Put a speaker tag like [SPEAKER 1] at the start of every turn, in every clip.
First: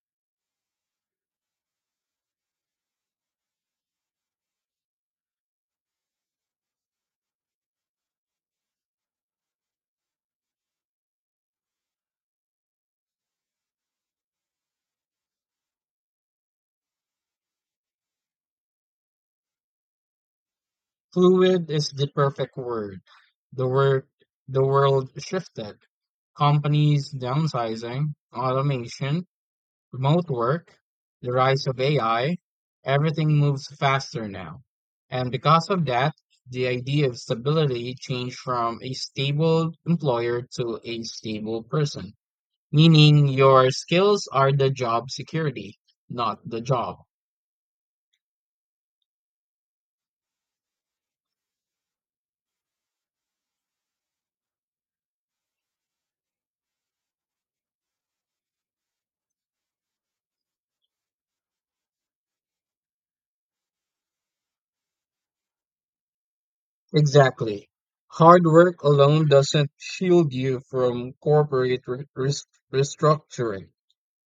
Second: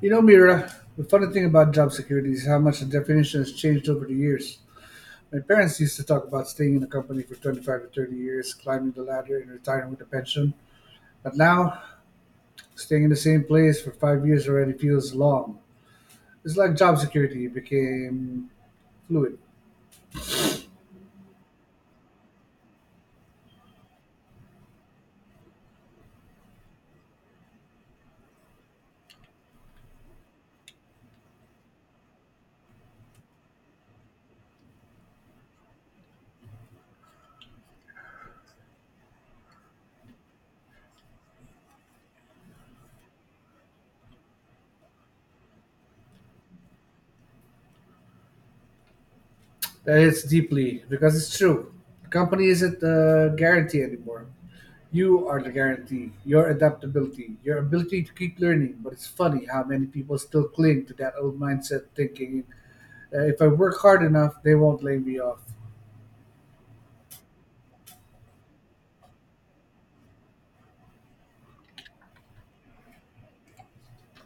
[SPEAKER 1] You know, Mira, the funny thing about job security is how much the definition has changed over the years. My parents used to talk about staying in a company for 25 to 30 years, climbing the ladder, and retiring with a pension. But now, staying in the same place for 5 years already feels long. It's like job security became fluid.
[SPEAKER 2] Fluid is the perfect word. The word the world shifted. Companies downsizing, automation, remote work, the rise of AI, everything moves faster now. And because of that, the idea of stability changed from a stable employer to a stable person, meaning your skills are the job security, not the job.
[SPEAKER 1] That hits deeply because it's true. The company isn't the guarantee anymore. You are the guarantee, your adaptability, your ability to keep learning. But it's funny how many people still cling to that old mindset thinking, if I work hard enough, they won't lay me off,
[SPEAKER 2] Exactly. Hard work alone doesn't shield you from corporate restructuring.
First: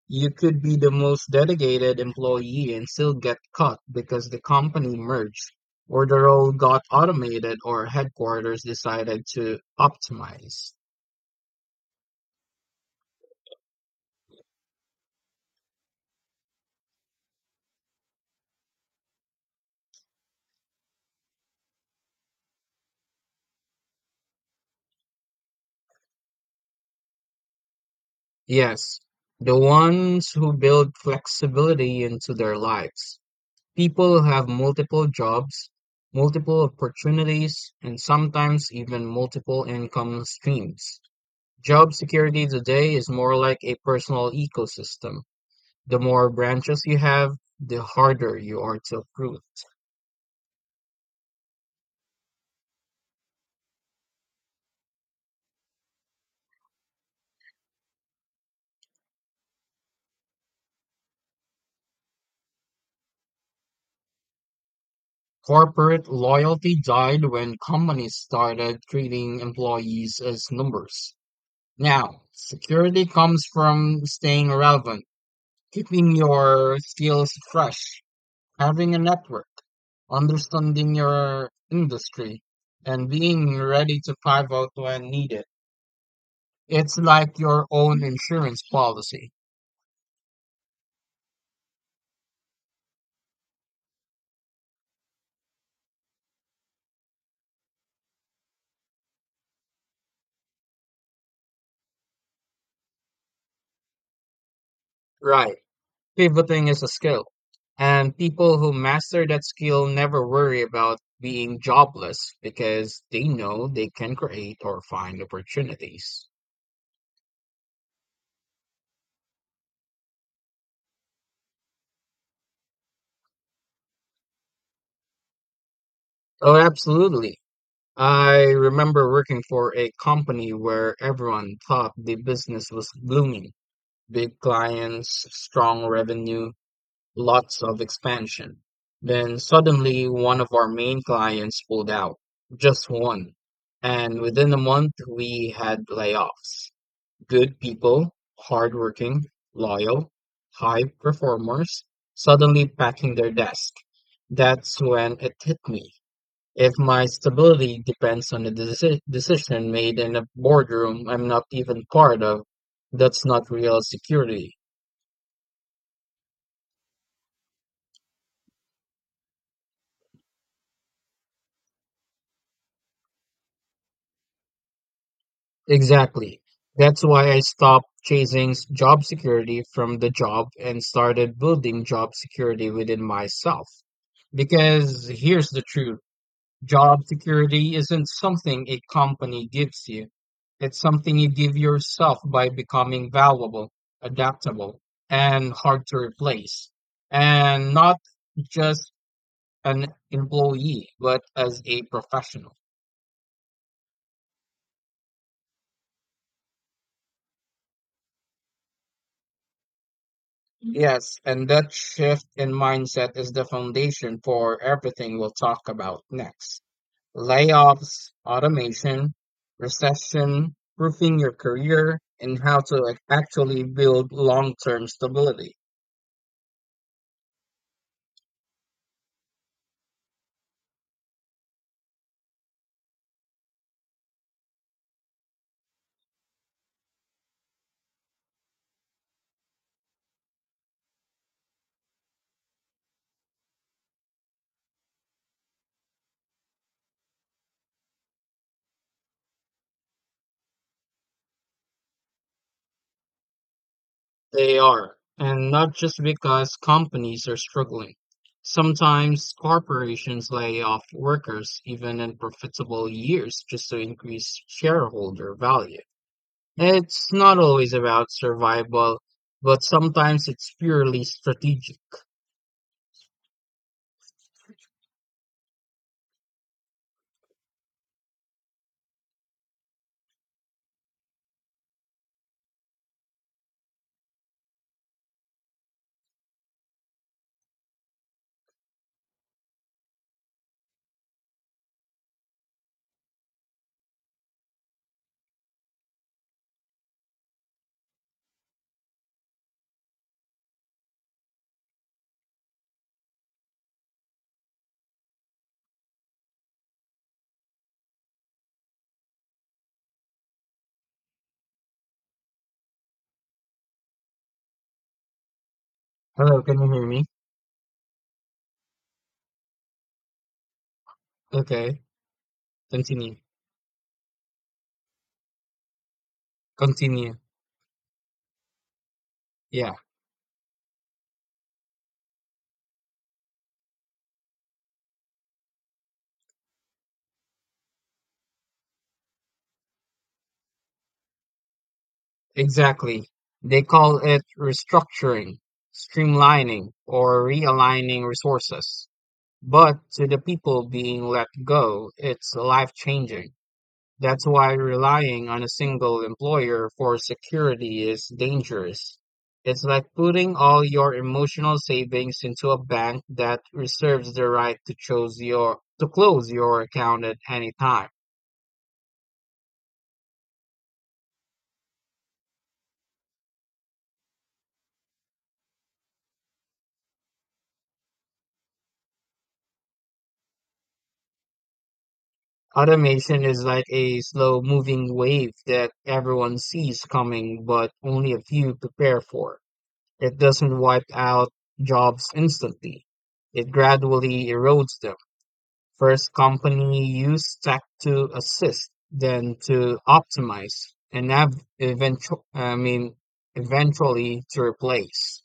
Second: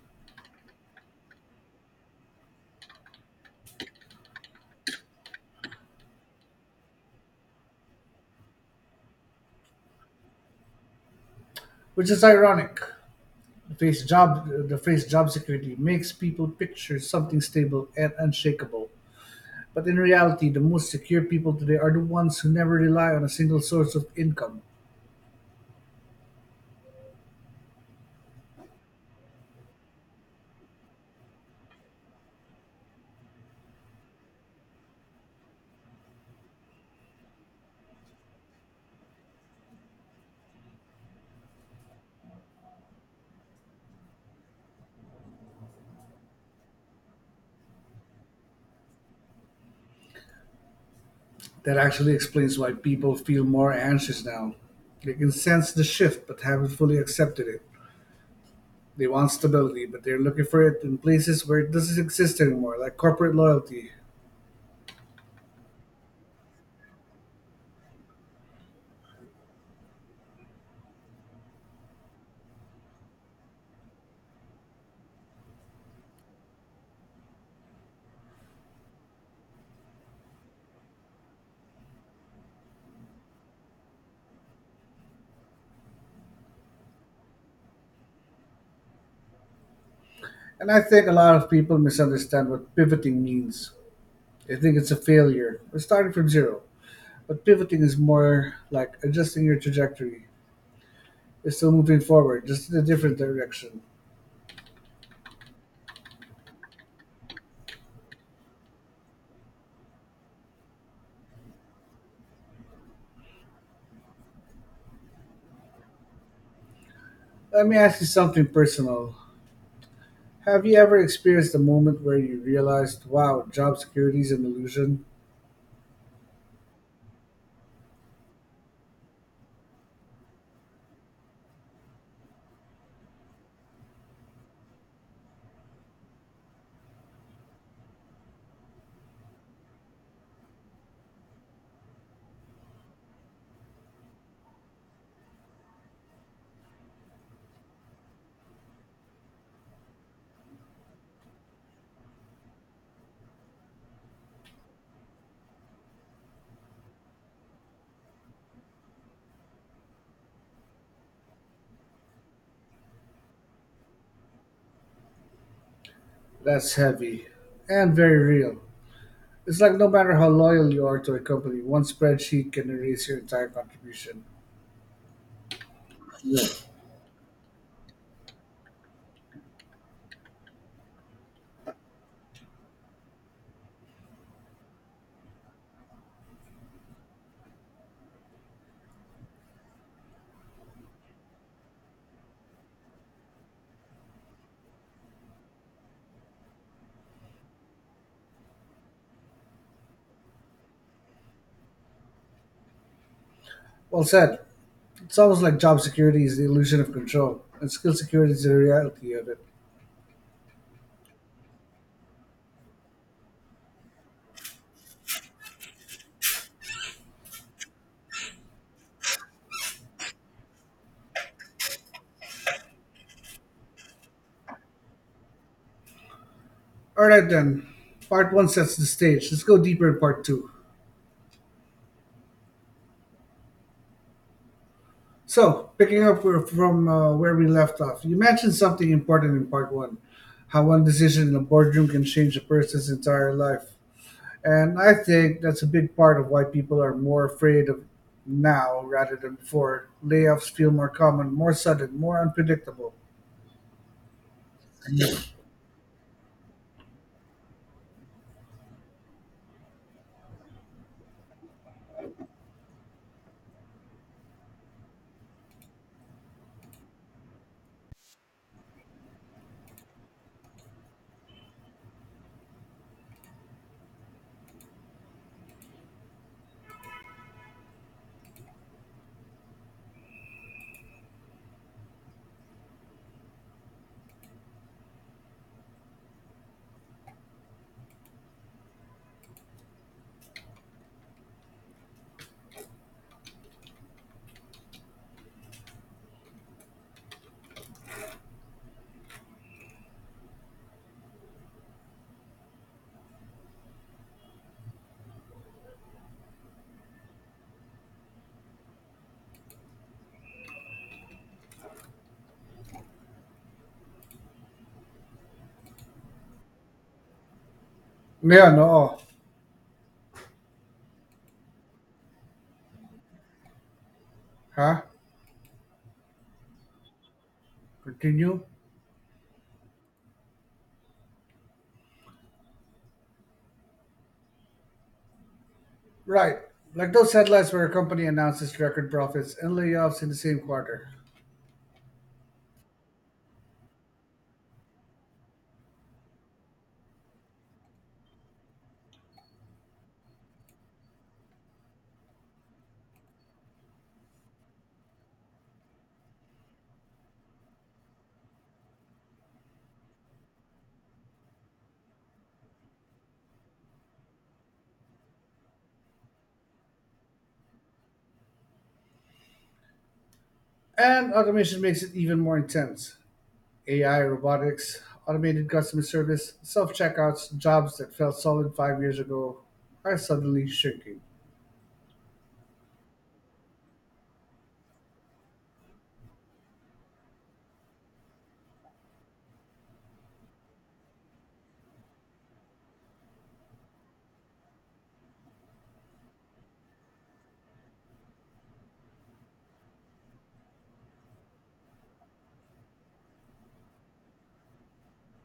[SPEAKER 2] You could be the most dedicated employee and still get cut because the company merged, or the role got automated, or headquarters decided to optimize.
[SPEAKER 1] which is ironic. The phrase job security makes people picture something stable and unshakable. But in reality, the most secure people today are the ones who never rely on a single source of income.
[SPEAKER 2] Yes, the ones who build flexibility into their lives. People have multiple jobs, multiple opportunities, and sometimes even multiple income streams. Job security today is more like a personal ecosystem. The more branches you have, the harder you are to uproot.
[SPEAKER 1] That actually explains why people feel more anxious now. They can sense the shift but haven't fully accepted it. They want stability, but they're looking for it in places where it doesn't exist anymore, like corporate loyalty.
[SPEAKER 2] Corporate loyalty died when companies started treating employees as numbers. Now, security comes from staying relevant, keeping your skills fresh, having a network, understanding your industry, and being ready to pivot when needed. It's like your own insurance policy.
[SPEAKER 1] And I think a lot of people misunderstand what pivoting means. They think it's a failure or starting from zero. But pivoting is more like adjusting your trajectory. You're still moving forward, just in a different direction.
[SPEAKER 2] Right. Pivoting is a skill. And people who master that skill never worry about being jobless because they know they can create or find opportunities.
[SPEAKER 1] Let me ask you something personal. Have you ever experienced a moment where you realized, wow, job security is an illusion?
[SPEAKER 2] Oh, absolutely. I remember working for a company where everyone thought the business was blooming: big clients, strong revenue, lots of expansion. Then suddenly one of our main clients pulled out, just one. And within a month, we had layoffs. Good people, hardworking, loyal, high performers, suddenly packing their desk. That's when it hit me. If my stability depends on a decision made in a boardroom I'm not even part of, that's not real security.
[SPEAKER 1] That's heavy and very real. It's like no matter how loyal you are to a company, one spreadsheet can erase your entire contribution.
[SPEAKER 2] Exactly.
[SPEAKER 1] Yeah.
[SPEAKER 2] That's why I stopped chasing job security from the job and started building job security within myself. Because here's the truth: job security isn't something a company gives you, it's something you give yourself by becoming valuable, adaptable, and hard to replace. And not just an employee, but as a professional.
[SPEAKER 1] Well said. It's almost like job security is the illusion of control, and skill security is the reality of it.
[SPEAKER 2] Yes, and that shift in mindset is the foundation for everything we'll talk about next. Layoffs, automation, recession, roofing your career, and how to actually build long-term stability.
[SPEAKER 1] All right, then. Part one sets the stage. Let's go deeper in part two. So, picking up where- from where we left off, you mentioned something important in part one, how one decision in a boardroom can change a person's entire life. And I think that's a big part of why people are more afraid of now rather than before. Layoffs feel more common, more sudden, more unpredictable.
[SPEAKER 2] They are, and not just because companies are struggling. Sometimes corporations lay off workers even in profitable years just to increase shareholder value. It's not always about survival, but sometimes it's purely strategic. Hello, can you hear me?
[SPEAKER 1] Yeah, no.
[SPEAKER 2] Okay, continue.
[SPEAKER 1] Huh?
[SPEAKER 2] Continue.
[SPEAKER 1] Continue?
[SPEAKER 2] Yeah,
[SPEAKER 1] Right. Like those headlines where a company announces record profits and layoffs in the same quarter.
[SPEAKER 2] exactly. They call it restructuring, streamlining, or realigning resources. But to the people being let go, it's life changing. That's why relying on a single employer for security is dangerous. It's like putting all your emotional savings into a bank that reserves the right to choose your to close your account at any time.
[SPEAKER 1] And automation makes it even more intense. AI, robotics, automated customer service, self checkouts, jobs that felt solid 5 years ago are suddenly shrinking.
[SPEAKER 2] Automation is like a slow moving wave that everyone sees coming but only a few prepare for. It doesn't wipe out jobs instantly. It gradually erodes them. First company use tech to assist, then to optimize, and ev eventu I mean, eventually to replace.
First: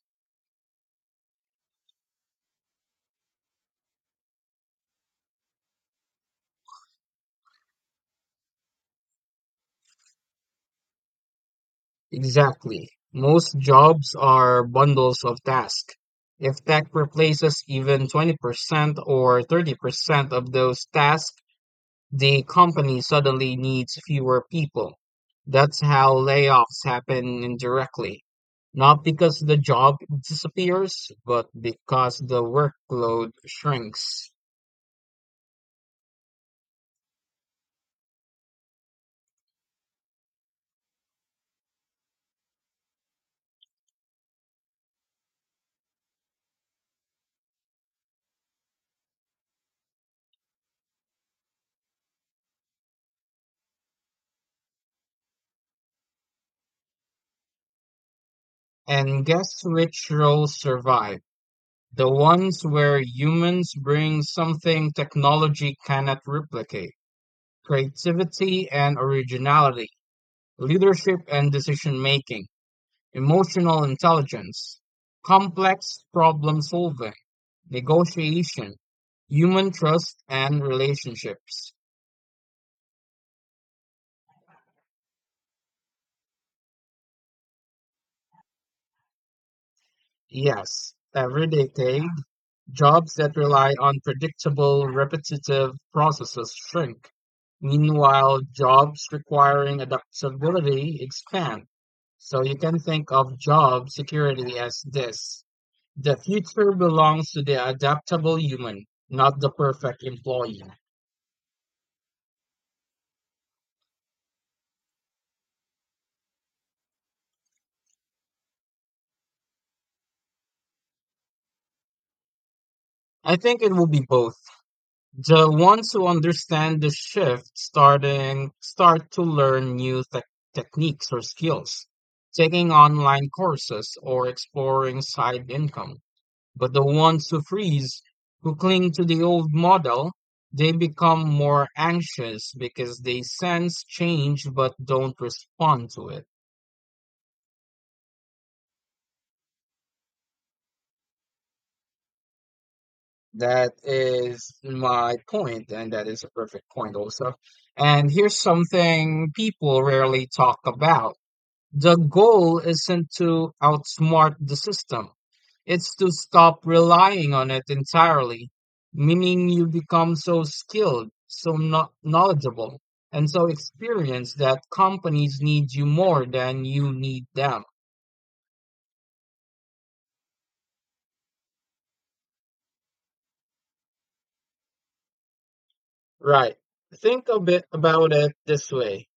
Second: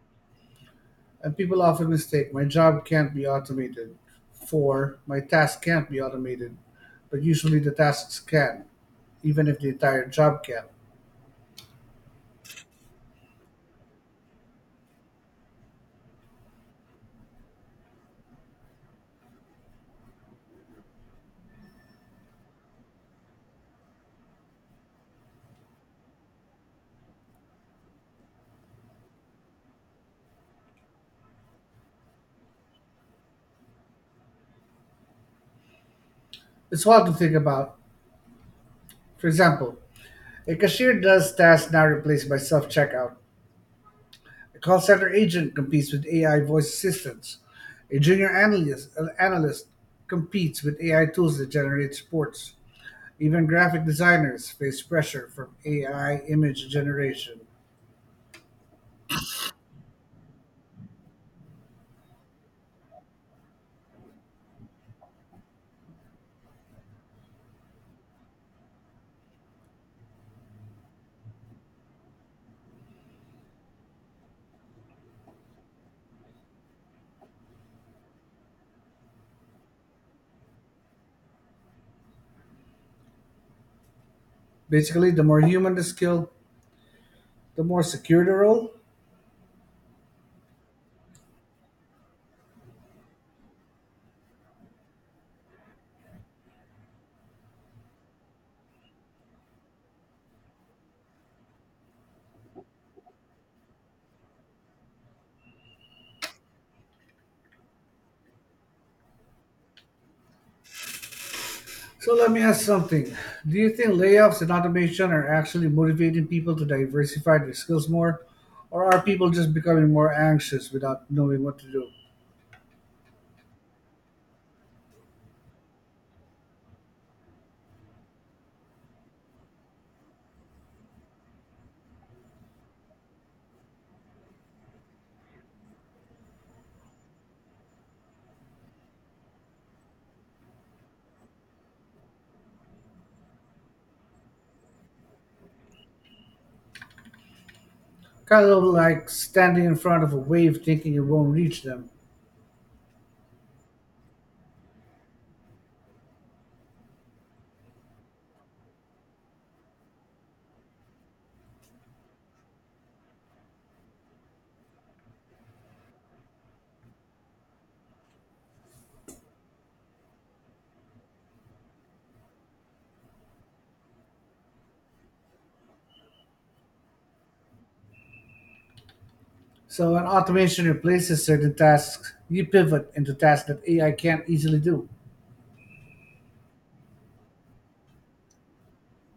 [SPEAKER 1] And people often mistake my job can't be automated for my task can't be automated, but usually the tasks can, even if the entire job can.
[SPEAKER 2] Exactly. Most jobs are bundles of tasks. If tech replaces even 20% or 30% of those tasks, the company suddenly needs fewer people. That's how layoffs happen indirectly. Not because the job disappears, but because the workload shrinks.
[SPEAKER 1] It's wild to think about. For example, a cashier does tasks now replaced by self checkout. A call center agent competes with AI voice assistants. An analyst competes with AI tools that generate reports. Even graphic designers face pressure from AI image generation.
[SPEAKER 2] And guess which roles survive? The ones where humans bring something technology cannot replicate: creativity and originality, leadership and decision making, emotional intelligence, complex problem solving, negotiation, human trust, and relationships.
[SPEAKER 1] Basically, the more human the skill, the more secure the role.
[SPEAKER 2] Yes, everyday take, jobs that rely on predictable, repetitive processes shrink. Meanwhile, jobs requiring adaptability expand. So you can think of job security as this: the future belongs to the adaptable human, not the perfect employee.
[SPEAKER 1] So let me ask something. Do you think layoffs and automation are actually motivating people to diversify their skills more? Or are people just becoming more anxious without knowing what to do?
[SPEAKER 2] I think it will be both. The ones who understand the shift start to learn new techniques or skills, taking online courses or exploring side income. But the ones who freeze, who cling to the old model, they become more anxious because they sense change but don't respond to it.
[SPEAKER 1] Kind of like standing in front of a wave thinking it won't reach them.
[SPEAKER 2] That is my point, and that is a perfect point also. And here's something people rarely talk about: the goal isn't to outsmart the system, it's to stop relying on it entirely, meaning you become so skilled, so knowledgeable, and so experienced that companies need you more than you need them.
[SPEAKER 1] So when automation replaces certain tasks, you pivot into tasks that AI can't easily do.
[SPEAKER 2] Right. Think a bit about it this way.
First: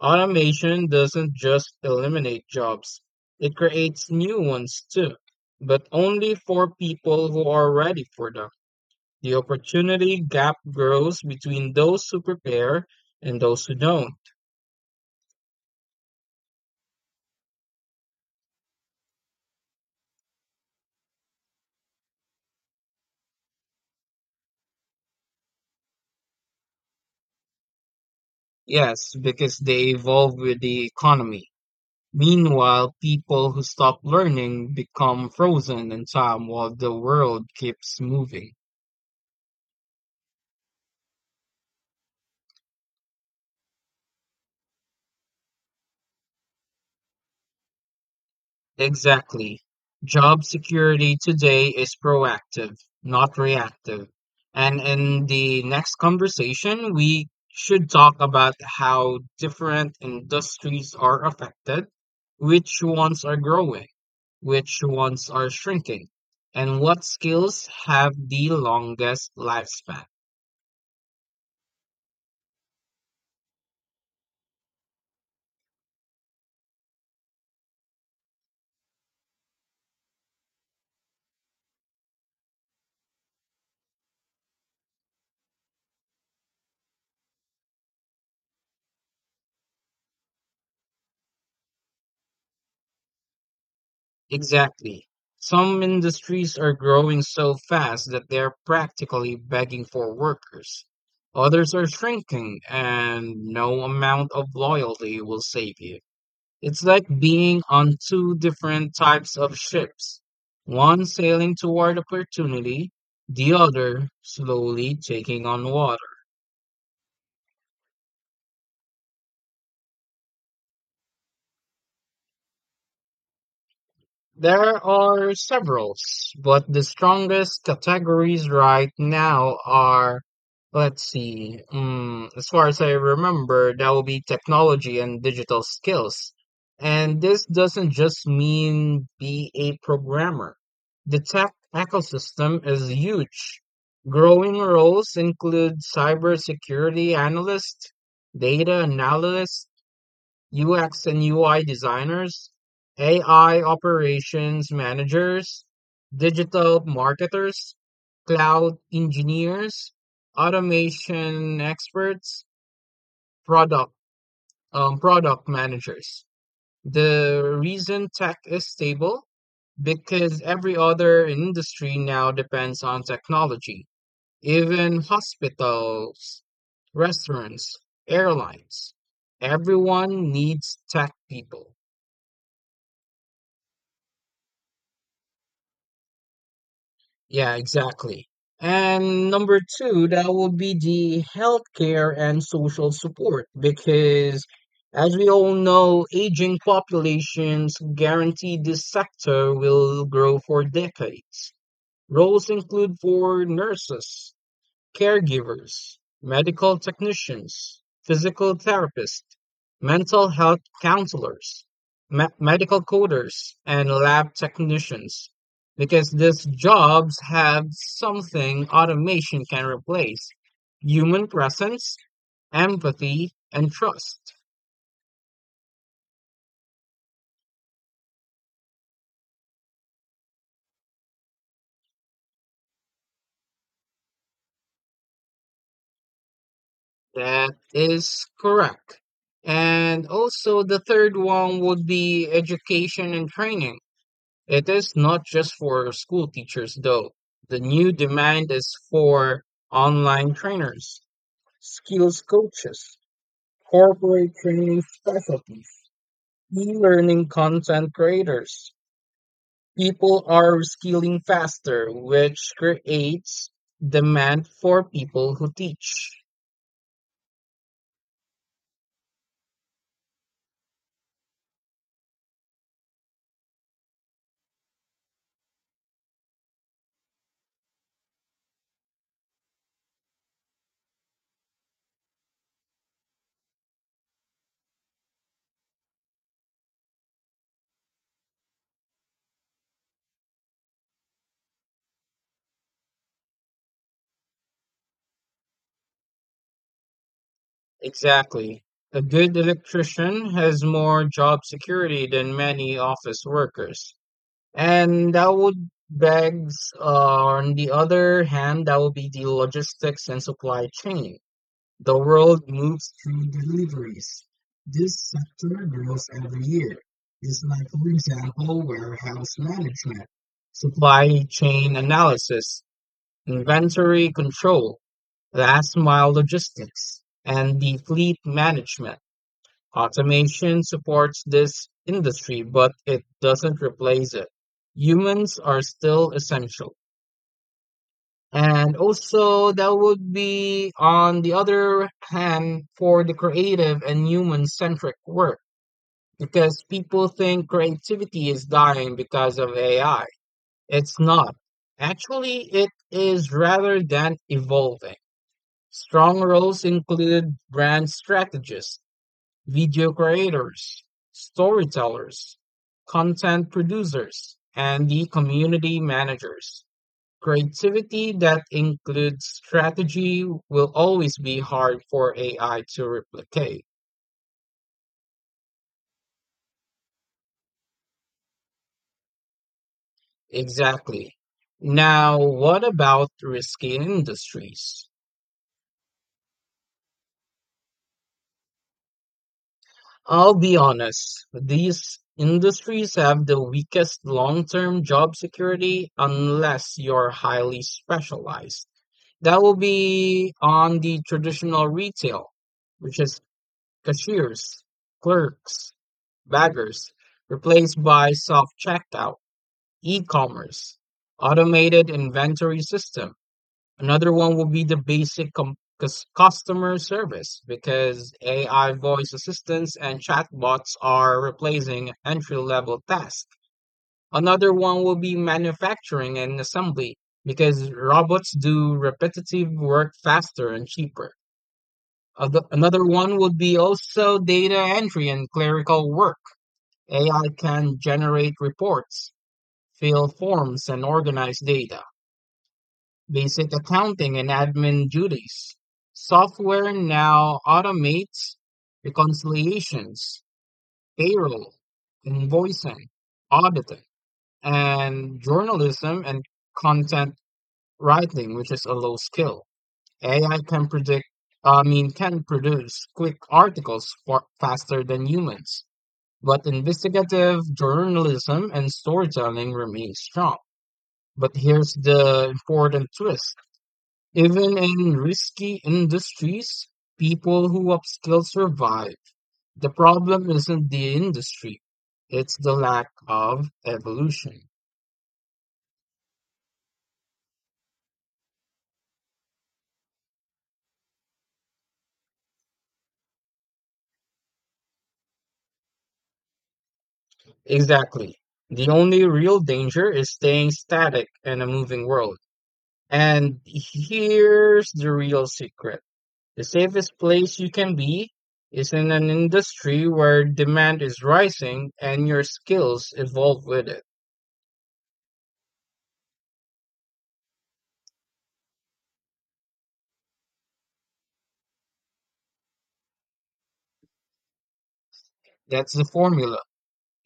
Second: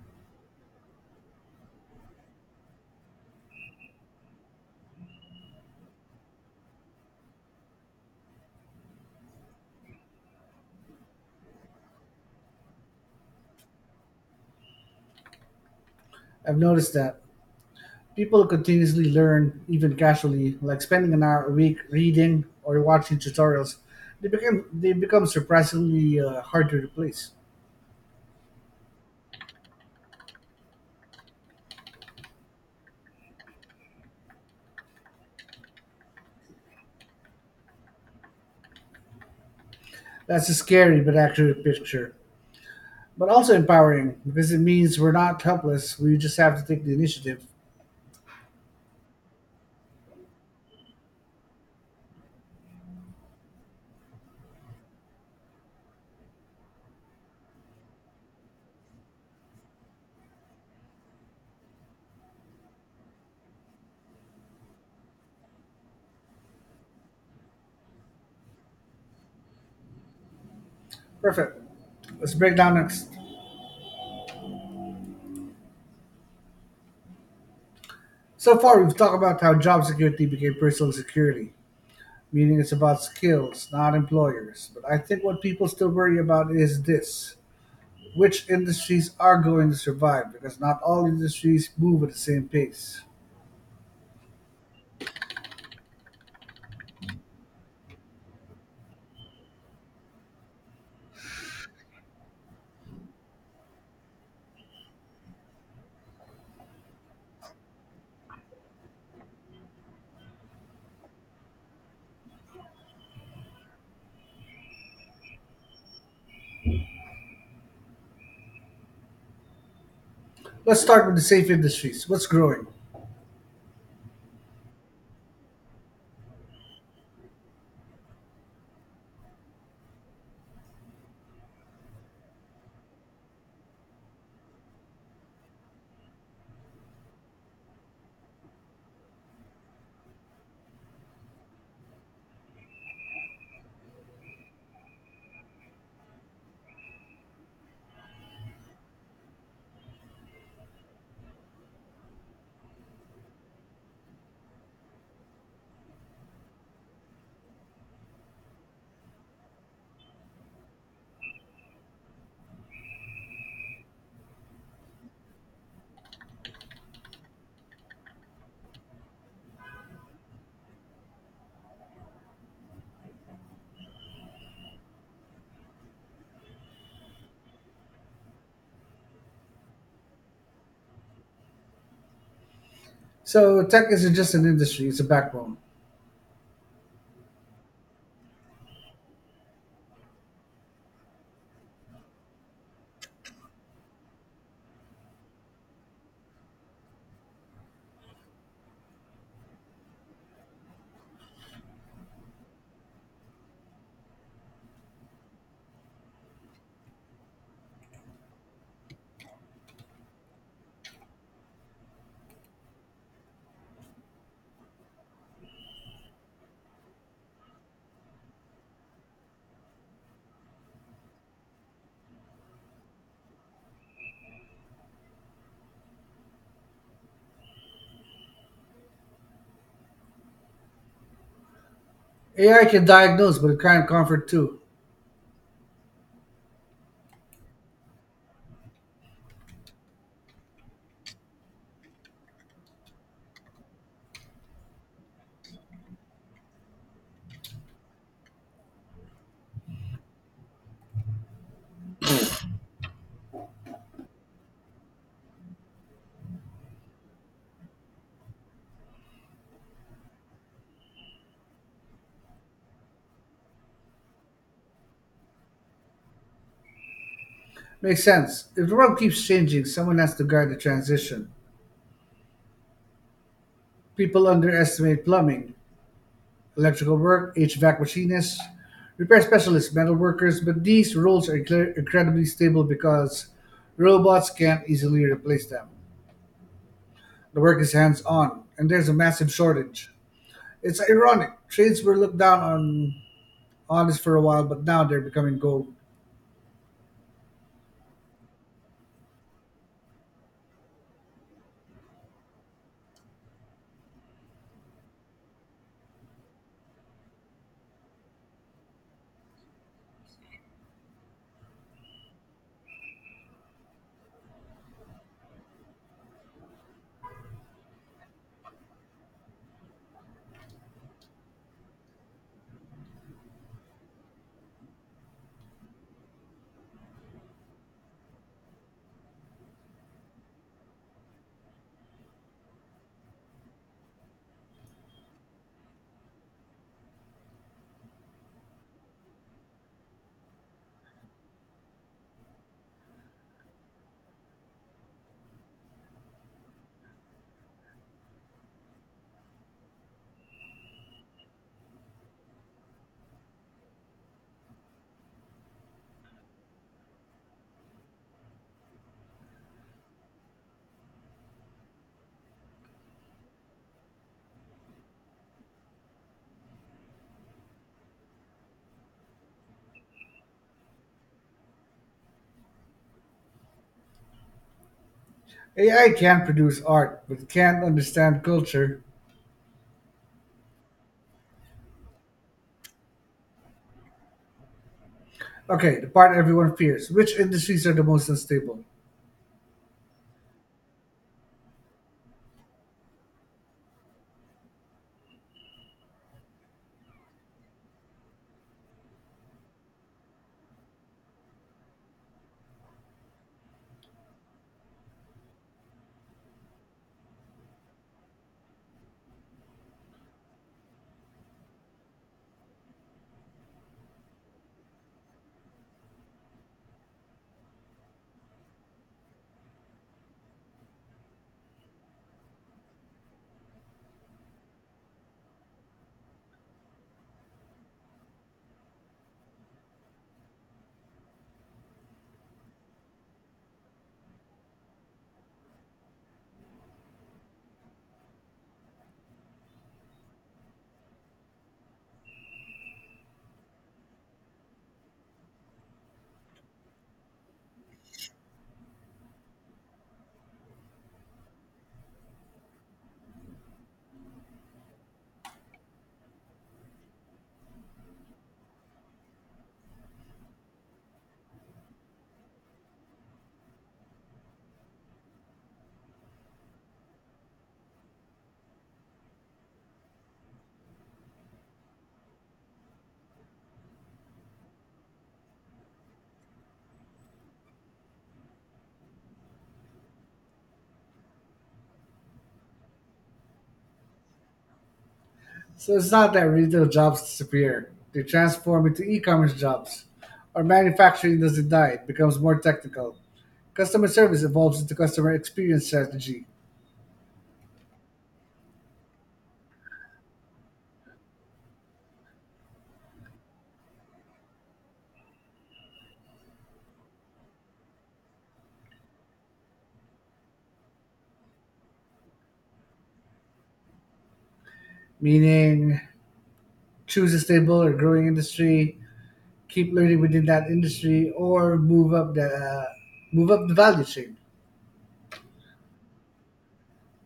[SPEAKER 2] Automation doesn't just eliminate jobs, it creates new ones too, but only for people who are ready for them. The opportunity gap grows between those who prepare and those who don't.
[SPEAKER 1] I've noticed that people continuously learn, even casually, like spending an hour a week reading or watching tutorials. They become surprisingly hard to replace.
[SPEAKER 2] Yes, because they evolve with the economy. Meanwhile, people who stop learning become frozen in time while the world keeps moving.
[SPEAKER 1] That's a scary but accurate picture, but also empowering because it means we're not helpless. We just have to take the initiative.
[SPEAKER 2] Exactly. Job security today is proactive, not reactive. And in the next conversation, we should talk about how different industries are affected, which ones are growing, which ones are shrinking, and what skills have the longest lifespan.
[SPEAKER 1] Perfect. Let's break down next. So far, we've talked about how job security became personal security, meaning it's about skills, not employers. But I think what people still worry about is this: which industries are going to survive, because not all industries move at the same pace.
[SPEAKER 2] Exactly. Some industries are growing so fast that they're practically begging for workers. Others are shrinking, and no amount of loyalty will save you. It's like being on two different types of ships, one sailing toward opportunity, the other slowly taking on water.
[SPEAKER 1] Let's start with the safe industries. What's growing?
[SPEAKER 2] There are several, but the strongest categories right now are, let's see, as far as I remember, that will be technology and digital skills. And this doesn't just mean be a programmer. The tech ecosystem is huge. Growing roles include cybersecurity analyst, data analyst, UX and UI designers, AI operations managers, digital marketers, cloud engineers, automation experts, product product managers. The reason tech is stable because every other industry now depends on technology. Even hospitals, restaurants, airlines, everyone needs tech people.
[SPEAKER 1] So, tech isn't just an industry, it's a backbone.
[SPEAKER 2] Yeah, exactly. And number two, that will be the healthcare and social support because as we all know, aging populations guarantee this sector will grow for decades. Roles include for nurses, caregivers, medical technicians, physical therapists, mental health counselors, medical coders, and lab technicians because these jobs have something automation can replace: human presence, empathy, and trust.
[SPEAKER 1] AI can diagnose, but it can't comfort too.
[SPEAKER 2] That is correct. And also, the third one would be education and training. It is not just for school teachers, though. The new demand is for online trainers, skills coaches, corporate training specialties, e learning content creators. People are skilling faster, which creates demand for people who teach.
[SPEAKER 1] Makes sense. If the world keeps changing, someone has to guide the transition. People underestimate plumbing, electrical work, HVAC machinists, repair specialists, metal workers, but these roles are incredibly stable because robots can't easily replace them. The work is hands on, and there's a massive shortage. It's ironic. Trades were looked down on honest for a while, but now they're becoming gold.
[SPEAKER 2] Exactly. A good electrician has more job security than many office workers. And that would begs, on the other hand, that would be the logistics and supply chain. The world moves through deliveries. This sector grows every year. This, like, for example, warehouse management, supply chain analysis, inventory control, last mile logistics, and the fleet management. Automation supports this industry, but it doesn't replace it. Humans are still essential. And also, that would be, on the other hand, for the creative and human centric work, because people think creativity is dying because of AI. It's not. Actually, it is rather than evolving. Strong roles include brand strategists, video creators, storytellers, content producers, and the community managers. Creativity that includes strategy will always be hard for AI to replicate.
[SPEAKER 1] AI can produce art, but it can't understand culture.
[SPEAKER 2] Exactly. Now, what about risky industries?
[SPEAKER 1] Okay, the part everyone fears. Which industries are the most unstable?
[SPEAKER 2] I'll be honest, these industries have the weakest long term job security unless you're highly specialized. That will be on the traditional retail, which is cashiers, clerks, baggers, replaced by self checkout, e commerce, automated inventory system. Another one will be the basic customer service because AI voice assistants and chatbots are replacing entry level tasks. Another one will be manufacturing and assembly because robots do repetitive work faster and cheaper. Another one would be also data entry and clerical work. AI can generate reports, fill forms, and organize data. Basic accounting and admin duties. Software now automates reconciliations, payroll, invoicing, auditing, and journalism and content writing, which is a low skill. AI can predict, I mean, can produce quick articles faster than humans. But investigative journalism and storytelling remain strong. But here's the important twist: even in risky industries, people who upskill survive. The problem isn't the industry, it's the lack of evolution.
[SPEAKER 1] So it's not that retail jobs disappear. They transform into e-commerce jobs. Our manufacturing doesn't die, it becomes more technical. Customer service evolves into customer experience strategy,
[SPEAKER 2] Exactly. The only real danger is staying static in a moving world. And here's the real secret: the safest place you can be is in an industry where demand is rising and your skills evolve with it.
[SPEAKER 1] meaning choose a stable or growing industry, keep learning within that industry, or move up the value chain.
[SPEAKER 2] That's the formula.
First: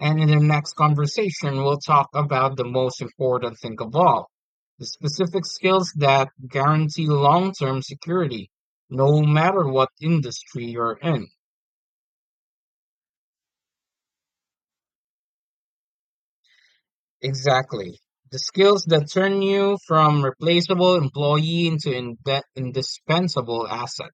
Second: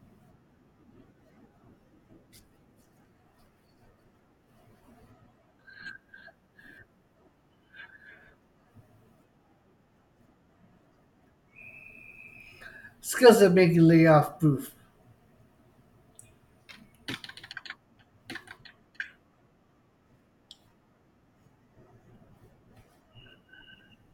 [SPEAKER 2] And in the next conversation, we'll talk about the most important thing of all: the specific skills that guarantee long term security, no matter what industry you're in.
[SPEAKER 1] Skills that make you layoff proof.
[SPEAKER 2] Exactly. The skills that turn you from replaceable employee into indispensable asset.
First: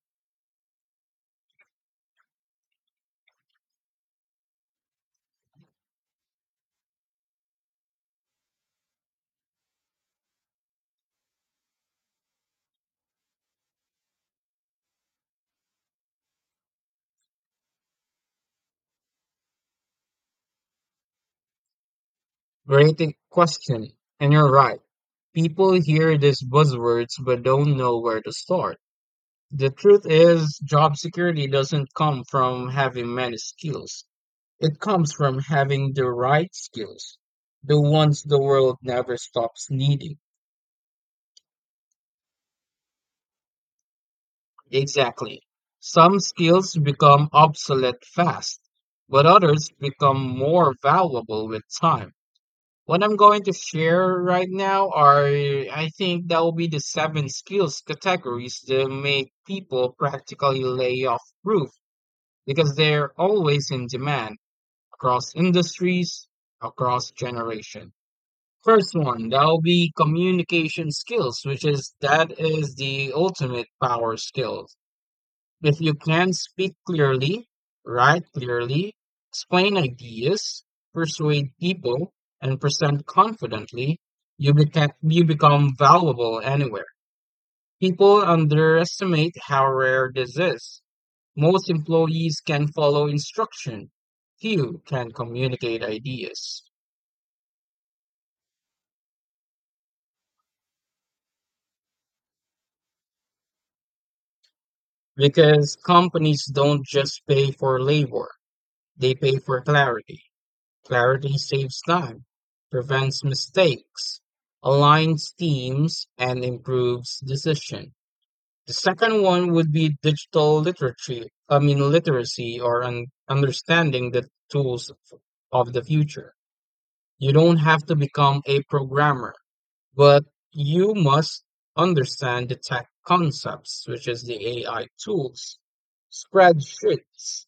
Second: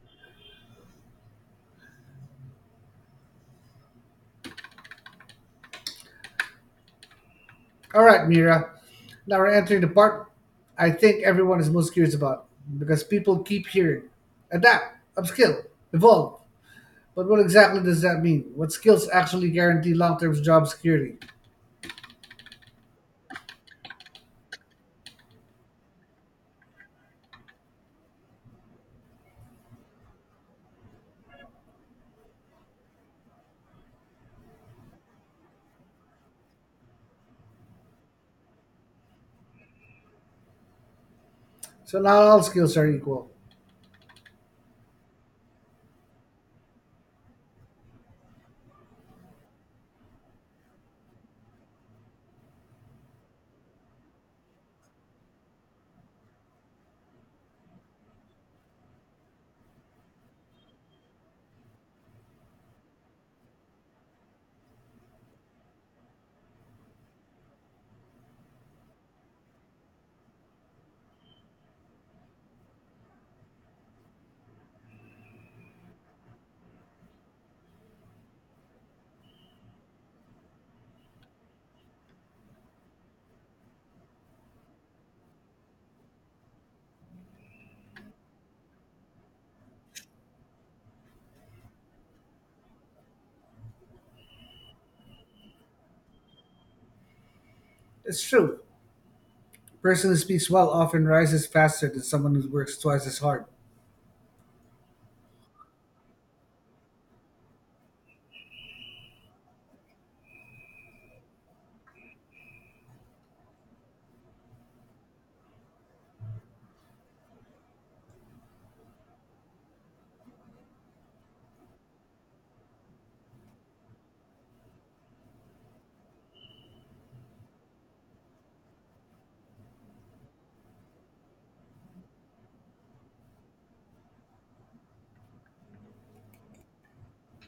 [SPEAKER 1] All right, Mira. Now we're entering the part I think everyone is most curious about, because people keep hearing adapt, upskill, evolve. But what exactly does that mean? What skills actually guarantee long term job security?
[SPEAKER 2] Great question. And you're right. People hear these buzzwords but don't know where to start. The truth is, job security doesn't come from having many skills. It comes from having the right skills, the ones the world never stops needing.
[SPEAKER 1] So not all skills are equal.
[SPEAKER 2] Exactly. Some skills become obsolete fast, but others become more valuable with time. What I'm going to share right now are, I think, that will be the 7 skills categories that make people practically layoff proof because they're always in demand across industries, across generations. First one, that'll be communication skills, which is that is the ultimate power skill. If you can speak clearly, write clearly, explain ideas, persuade people, and present confidently, you become valuable anywhere. People underestimate how rare this is. Most employees can follow instruction. Few can communicate ideas.
[SPEAKER 1] It's true. A person who speaks well often rises faster than someone who works twice as hard.
[SPEAKER 2] Because companies don't just pay for labor, they pay for clarity. Clarity saves time, prevents mistakes, aligns teams, and improves decision. The second one would be digital literacy, understanding the tools of the future. You don't have to become a programmer. But you must understand the tech concepts, which is the AI tools, spreadsheets,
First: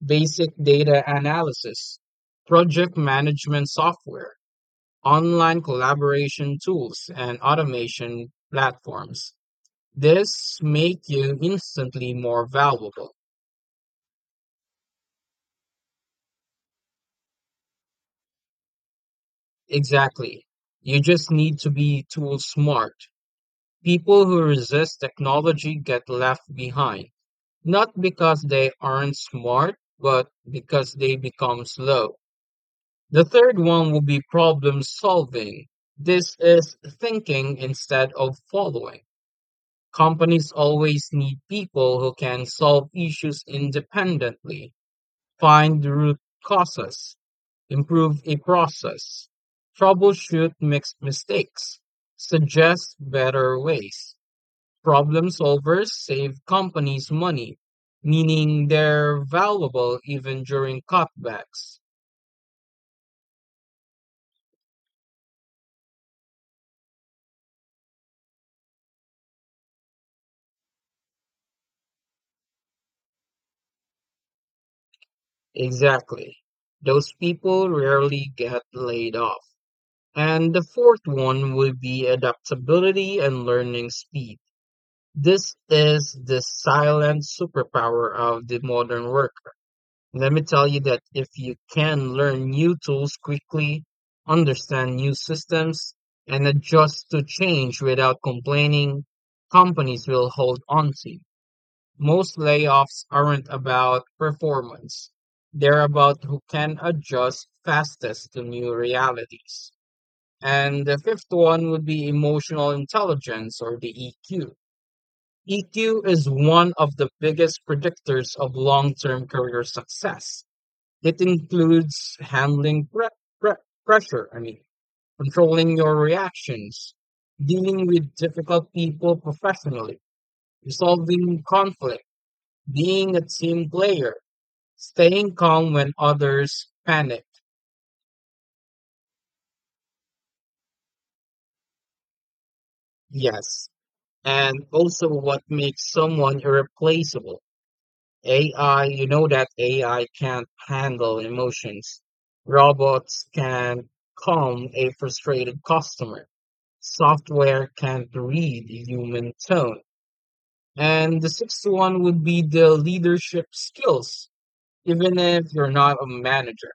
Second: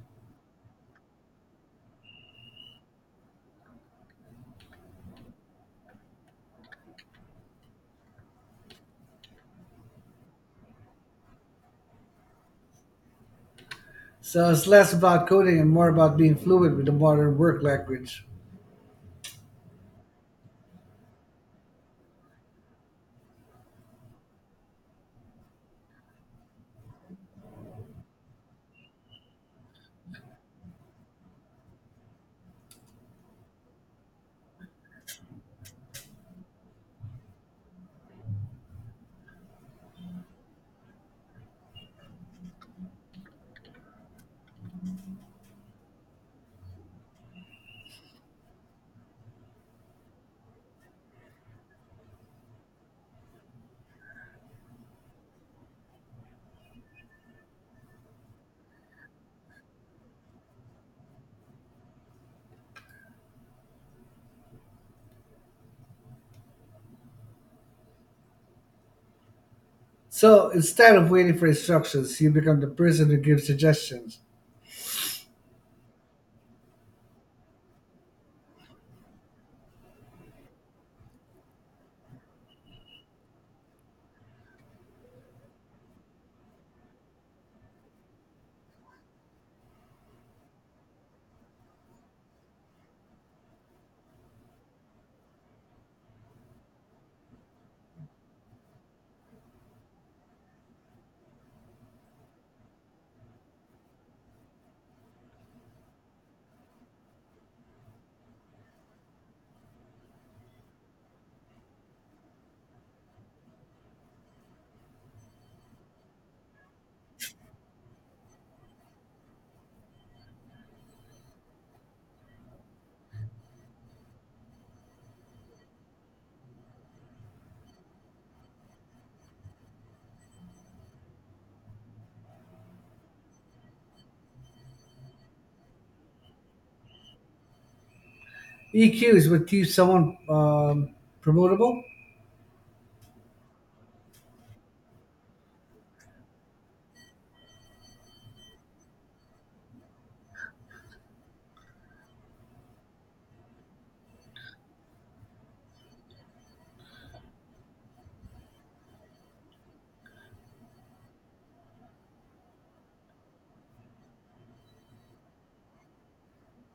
[SPEAKER 2] basic data analysis, project management software, online collaboration tools, and automation platforms. This make you instantly more valuable.
[SPEAKER 1] So it's less about coding and more about being fluent with the modern work language.
[SPEAKER 2] Exactly. You just need to be tool smart. People who resist technology get left behind, not because they aren't smart, but because they become slow. The third one will be problem solving. This is thinking instead of following. Companies always need people who can solve issues independently, find the root causes, improve a process, troubleshoot mixed mistakes, suggest better ways. Problem solvers save companies money, meaning they're valuable even during cutbacks.
[SPEAKER 1] So instead of waiting for instructions, you become the person who gives suggestions.
[SPEAKER 2] Exactly. Those people rarely get laid off. And the fourth one will be adaptability and learning speed. This is the silent superpower of the modern worker. Let me tell you that if you can learn new tools quickly, understand new systems, and adjust to change without complaining, companies will hold on to you. Most layoffs aren't about performance. They're about who can adjust fastest to new realities. And the fifth one would be emotional intelligence, or the EQ. EQ is one of the biggest predictors of long term career success. It includes handling pressure, controlling your reactions, dealing with difficult people professionally, resolving conflict, being a team player, staying calm when others panic.
[SPEAKER 1] EQ is what keeps someone promotable.
[SPEAKER 2] Yes. And also what makes someone irreplaceable. AI, you know that AI can't handle emotions. Robots can calm a frustrated customer. Software can't read human tone. And the sixth one would be the leadership skills. Even if you're not a manager,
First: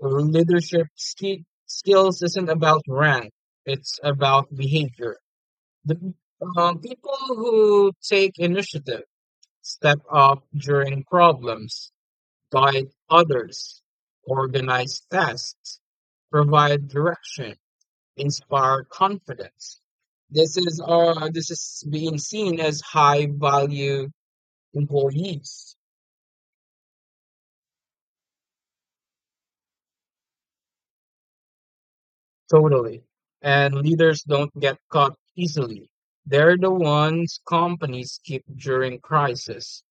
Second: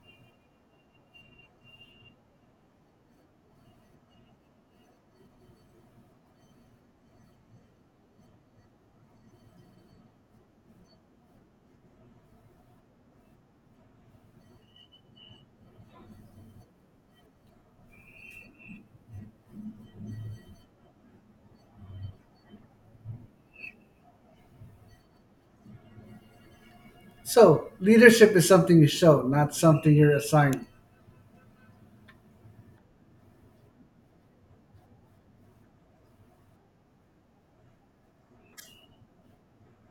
[SPEAKER 2] leadership ski skills isn't about rank. It's about behavior. The People who take initiative, step up during problems, guide others, organize tasks, provide direction, inspire confidence. This is being seen as high value employees.
[SPEAKER 1] So leadership is something you show, not something you're assigned.
[SPEAKER 2] Totally, and leaders don't get caught easily. They're the ones companies keep during crisis.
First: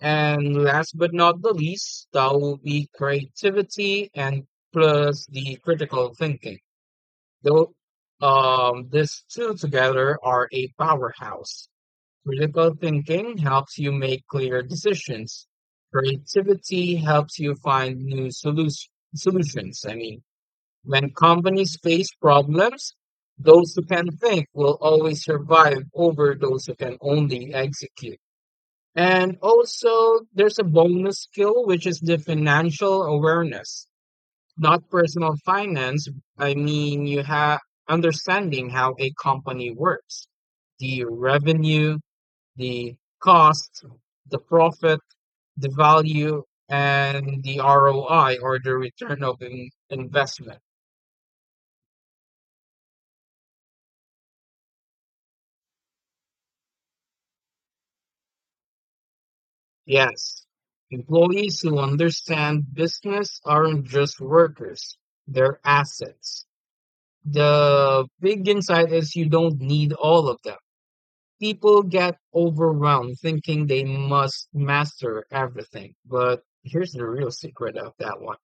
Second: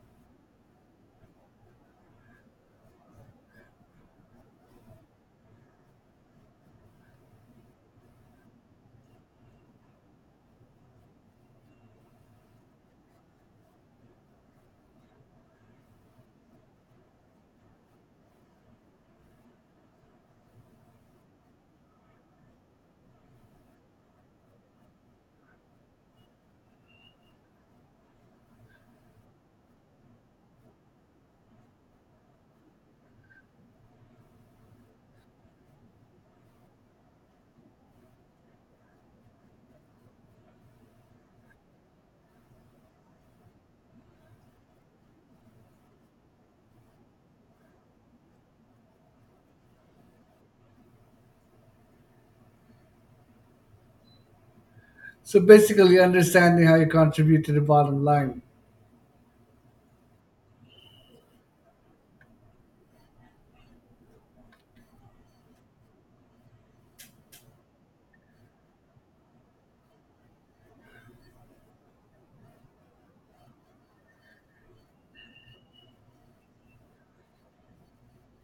[SPEAKER 2] And last but not the least, that will be creativity and plus the critical thinking. Though These two together are a powerhouse. Critical thinking helps you make clear decisions. Creativity helps you find solutions. When companies face problems, those who can think will always survive over those who can only execute. And also, there's a bonus skill, which is the financial awareness. Not personal finance. You have understanding how a company works, the revenue, the cost, the profit, the value, and the ROI, or the return of investment.
[SPEAKER 1] So basically, understanding how you contribute to the bottom line.
[SPEAKER 2] Yes, employees who understand business aren't just workers, they're assets. The big insight is you don't need all of them. People get overwhelmed thinking they must master everything. But here's the real secret of that one.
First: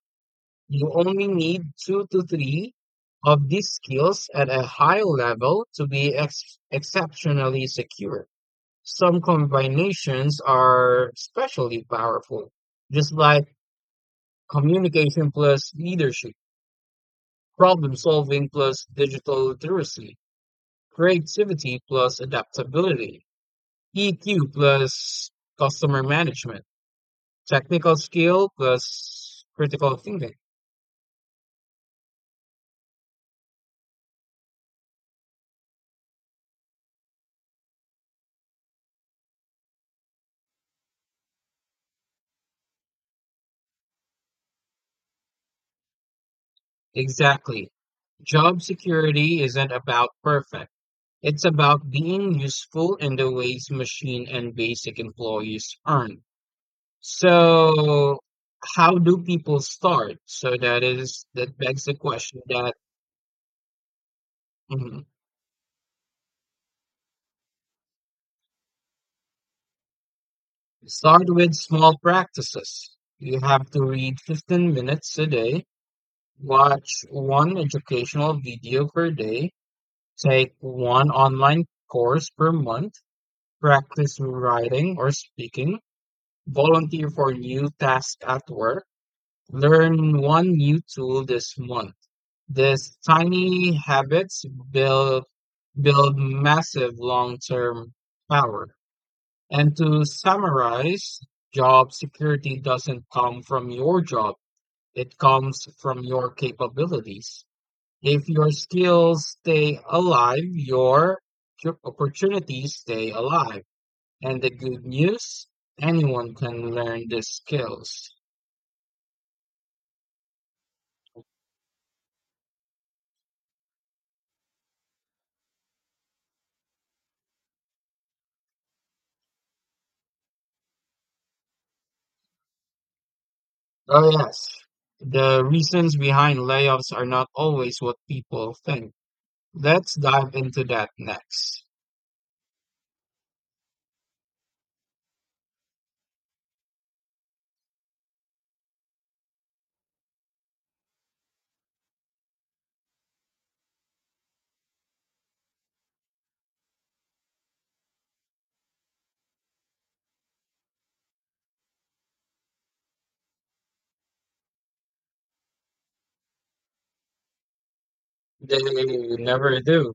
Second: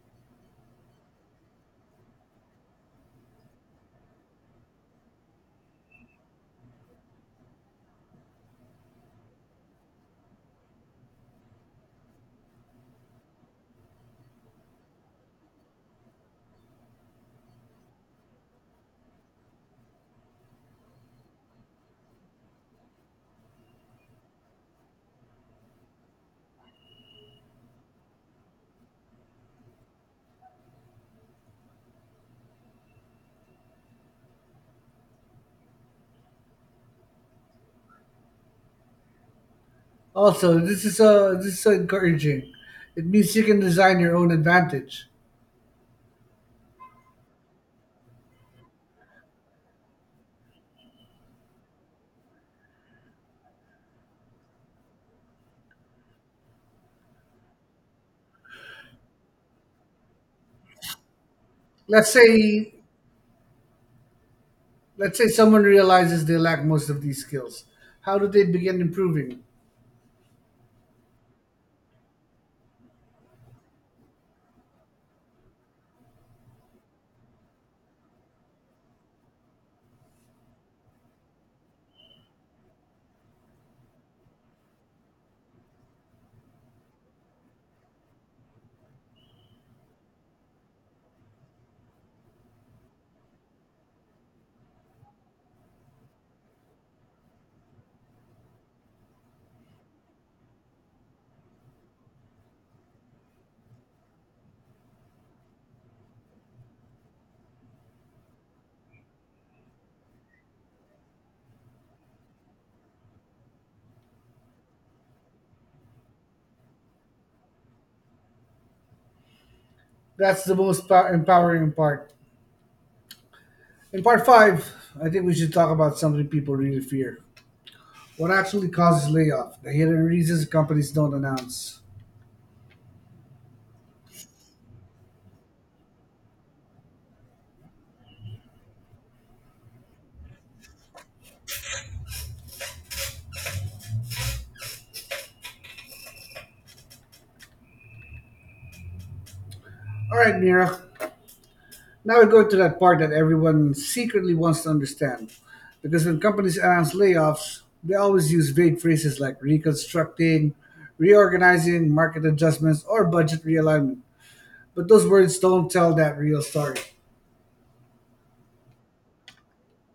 [SPEAKER 2] You only need two to three of these skills at a high level to be exceptionally secure. Some combinations are especially powerful, just like communication plus leadership, problem solving plus digital literacy, creativity plus adaptability, EQ plus customer management, technical skill plus critical thinking.
[SPEAKER 1] Also, this is so encouraging. It means you can design your own advantage.
[SPEAKER 2] Exactly. Job security isn't about perfect. It's about being useful in the ways machine and basic employees aren't. So, how do people start? So that is that begs the
[SPEAKER 1] Let's
[SPEAKER 2] question
[SPEAKER 1] say
[SPEAKER 2] that mhm.
[SPEAKER 1] let's say someone realizes they lack most of these skills. How do they begin improving?
[SPEAKER 2] Start with small practices. You have to read 15 minutes a day. Watch one educational video per day, take one online course per month, practice writing or speaking, volunteer for new tasks at work, learn one new tool this month. These tiny habits build build massive long-term power. And to summarize, job security doesn't come from your job. It comes from your capabilities. If your skills stay alive, your opportunities stay alive. And the good news, anyone can learn the skills.
[SPEAKER 1] That's the most empowering part. In part five, I think we should talk about something people really fear. What actually causes layoff? The hidden reasons companies don't announce.
[SPEAKER 2] Oh, yes. The reasons behind layoffs are not always what people think. Let's dive into that next.
[SPEAKER 1] All right, Mira. Now we're going to that part that everyone secretly wants to understand. Because when companies announce layoffs, they always use vague phrases like reconstructing, reorganizing, market adjustments, or budget realignment. But those words don't tell that real story.
[SPEAKER 2] They never do.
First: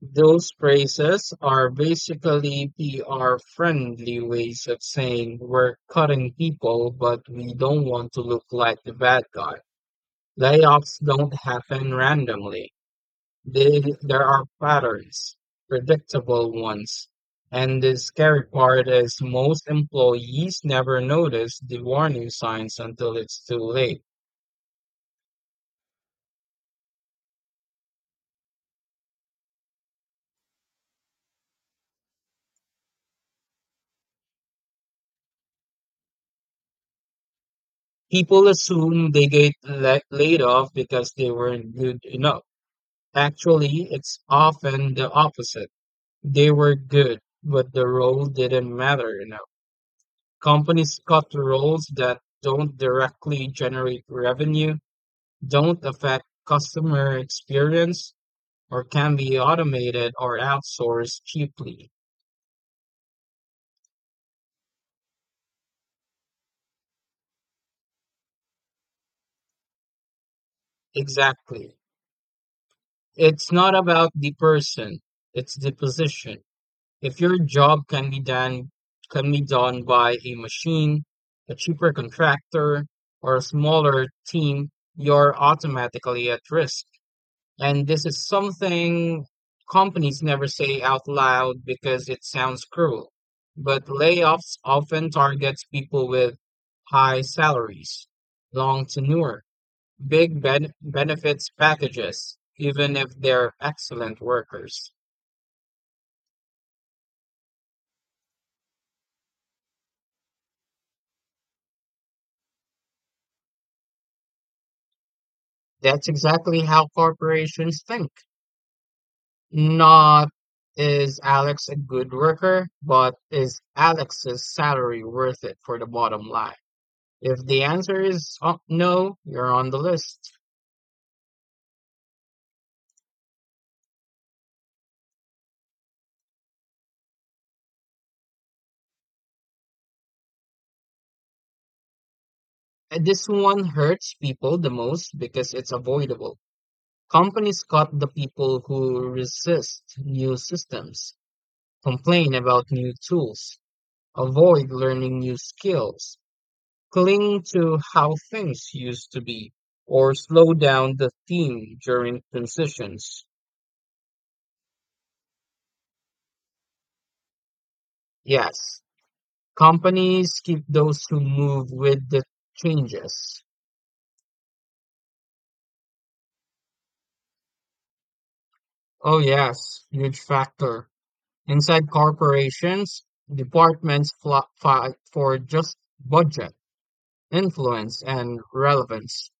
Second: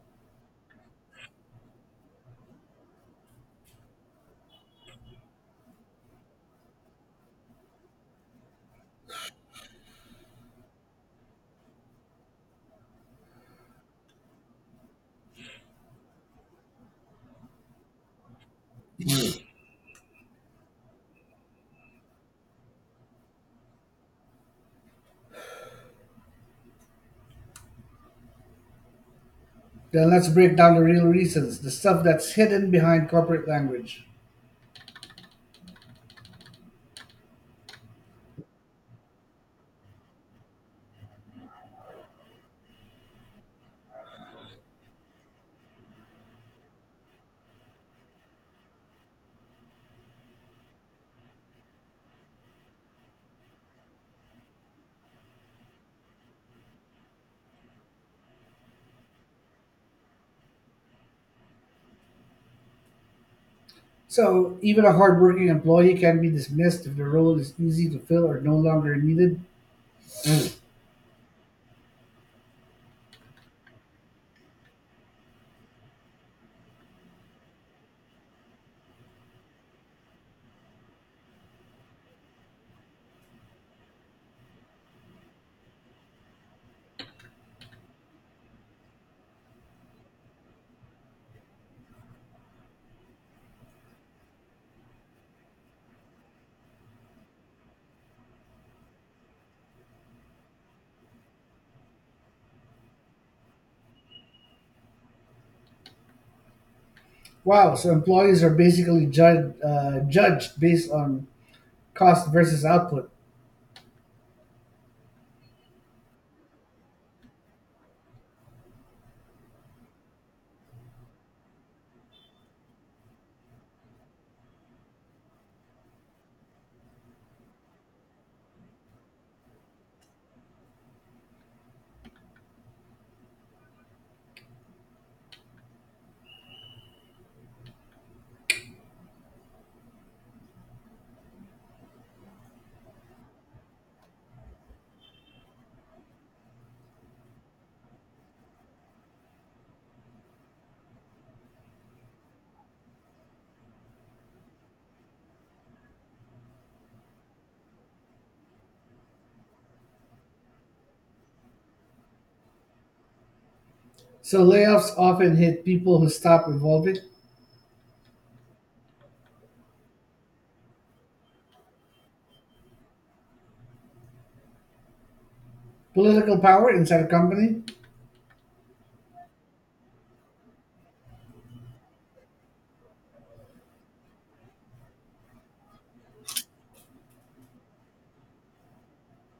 [SPEAKER 2] Those phrases are basically PR friendly ways of saying we're cutting people, but we don't want to look like the bad guy. Layoffs don't happen randomly. There are patterns, predictable ones. And the scary part is most employees never notice the warning signs until it's too late.
[SPEAKER 1] Then let's break down the real reasons, the stuff that's hidden behind corporate language.
[SPEAKER 2] People assume they get laid off because they weren't good enough. Actually, it's often the opposite. They were good, but the role didn't matter enough. Companies cut roles that don't directly generate revenue, don't affect customer experience, or can be automated or outsourced cheaply.
[SPEAKER 1] So, even a hardworking employee can be dismissed if the role is easy to fill or no longer needed. Mm.
[SPEAKER 2] Exactly. It's not about the person, it's the position. If your job can be done by a machine, a cheaper contractor, or a smaller team, you're automatically at risk. And this is something companies never say out loud because it sounds cruel. But layoffs often targets people with high salaries, long tenure, benefits packages, even if they're excellent workers.
[SPEAKER 1] Wow, so employees are basically judged based on cost versus output.
[SPEAKER 2] That's exactly how corporations think. Not is Alex a good worker, but is Alex's salary worth it for the bottom line? If the answer is oh, no, you're on the list. And this one hurts people the most because it's avoidable. Companies cut the people who resist new systems, complain about new tools, avoid learning new skills, cling to how things used to be, or slow down the theme during transitions.
[SPEAKER 1] So layoffs often hit people who stop evolving.
[SPEAKER 2] Yes, companies keep those who move with the changes.
[SPEAKER 1] Political power inside a company.
[SPEAKER 2] Oh, yes, huge factor. Inside corporations, departments fight for just budget, influence, and relevance.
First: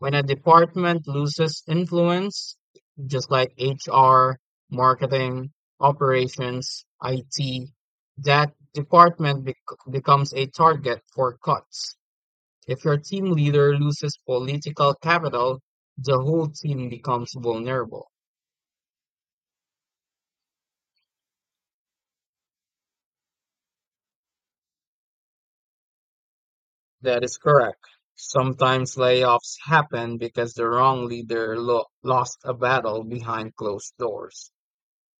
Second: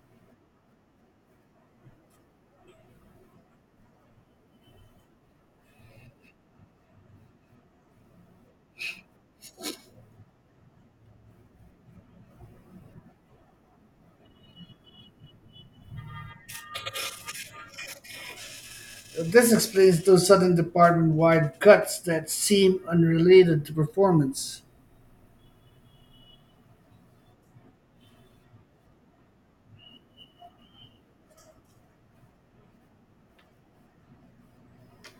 [SPEAKER 2] When a department loses influence, just like HR, marketing, operations, IT, that department becomes a target for cuts. If your team leader loses political capital, the whole team becomes vulnerable.
[SPEAKER 1] This explains those sudden department wide cuts that seem unrelated to performance.
[SPEAKER 2] That is correct. Sometimes layoffs happen because the wrong leader lost a battle behind closed doors.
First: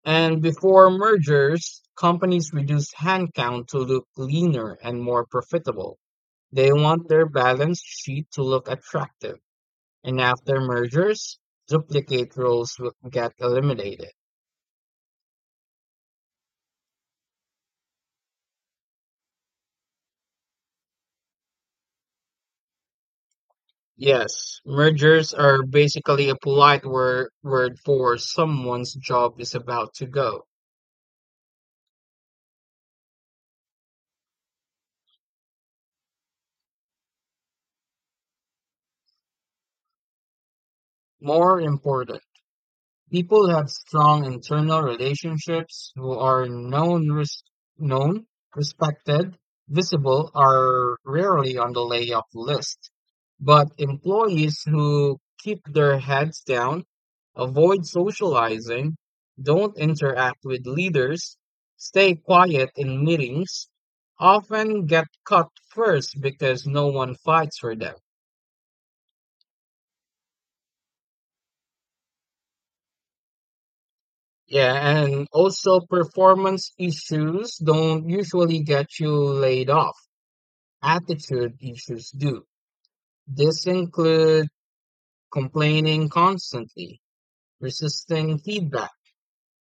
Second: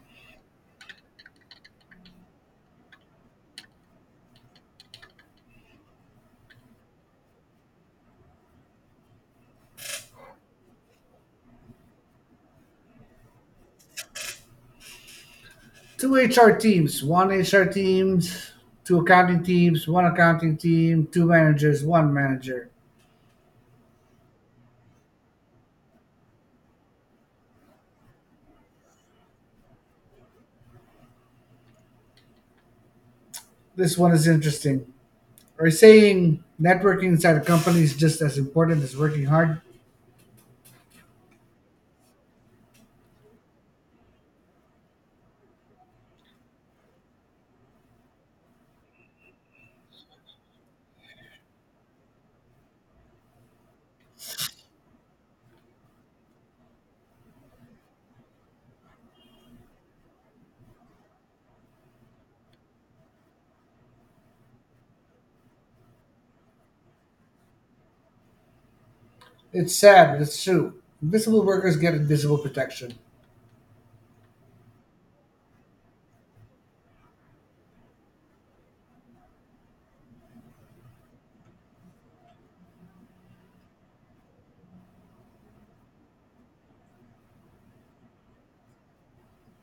[SPEAKER 2] And before mergers, companies reduce handcount to look leaner and more profitable. They want their balance sheet to look attractive. And after mergers, duplicate roles will get eliminated.
[SPEAKER 1] Two HR teams, one HR teams, two accounting teams, one accounting team, two managers, one manager.
[SPEAKER 2] Yes, mergers are basically a polite word for someone's job is about to go.
[SPEAKER 1] This one is interesting. Are you saying networking inside a company is just as important as working hard?
[SPEAKER 2] More important, people have strong internal relationships who are known, respected, visible are rarely on the layoff list. But employees who keep their heads down, avoid socializing, don't interact with leaders, stay quiet in meetings, often get cut first because no one fights for them.
[SPEAKER 1] It's sad, but it's true. Invisible workers get invisible protection.
[SPEAKER 2] Yeah, and also performance issues don't usually get you laid off. Attitude issues do. This include complaining constantly, resisting feedback,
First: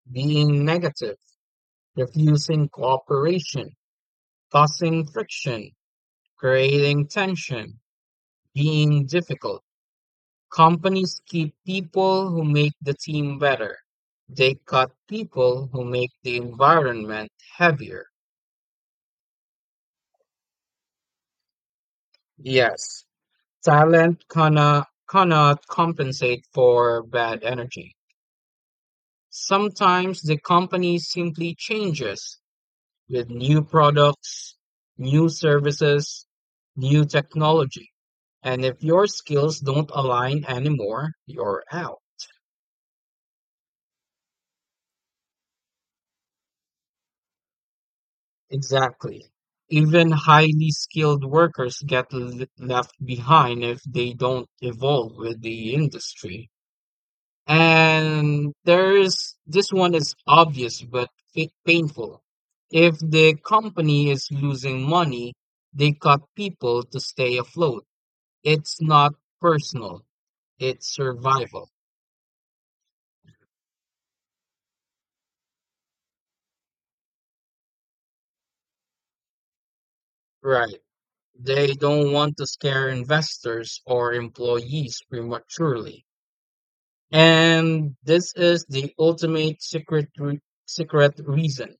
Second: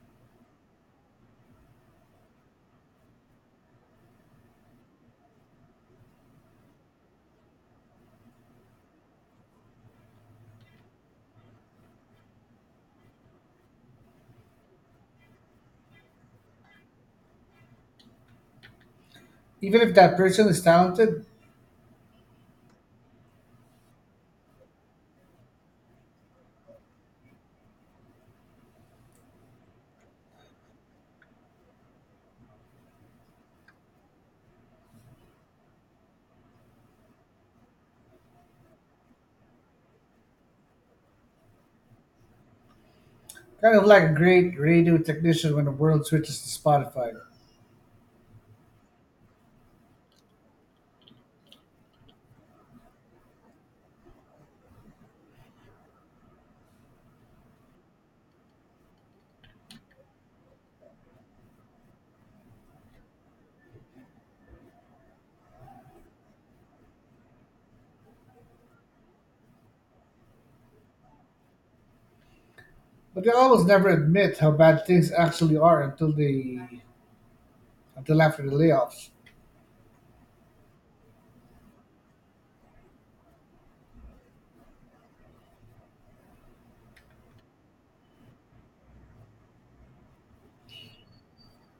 [SPEAKER 2] being negative, refusing cooperation, causing friction, creating tension, being difficult. Companies keep people who make the team better. They cut people who make the environment heavier.
[SPEAKER 1] Even if that person is talented.
[SPEAKER 2] Yes. Talent cannot compensate for bad energy. Sometimes the company simply changes with new products, new services, new technology. And if your skills don't align anymore, you're out.
[SPEAKER 1] Kind of like a great radio technician when the world switches to Spotify.
[SPEAKER 2] Exactly. Even highly skilled workers get left behind if they don't evolve with the industry. And there's this one is obvious but painful. If the company is losing money, they cut people to stay afloat. It's not personal, it's survival.
[SPEAKER 1] But they almost never admit how bad things actually are until after the layoffs.
[SPEAKER 2] Right. They don't want to scare investors or employees prematurely. And this is the ultimate secret reason.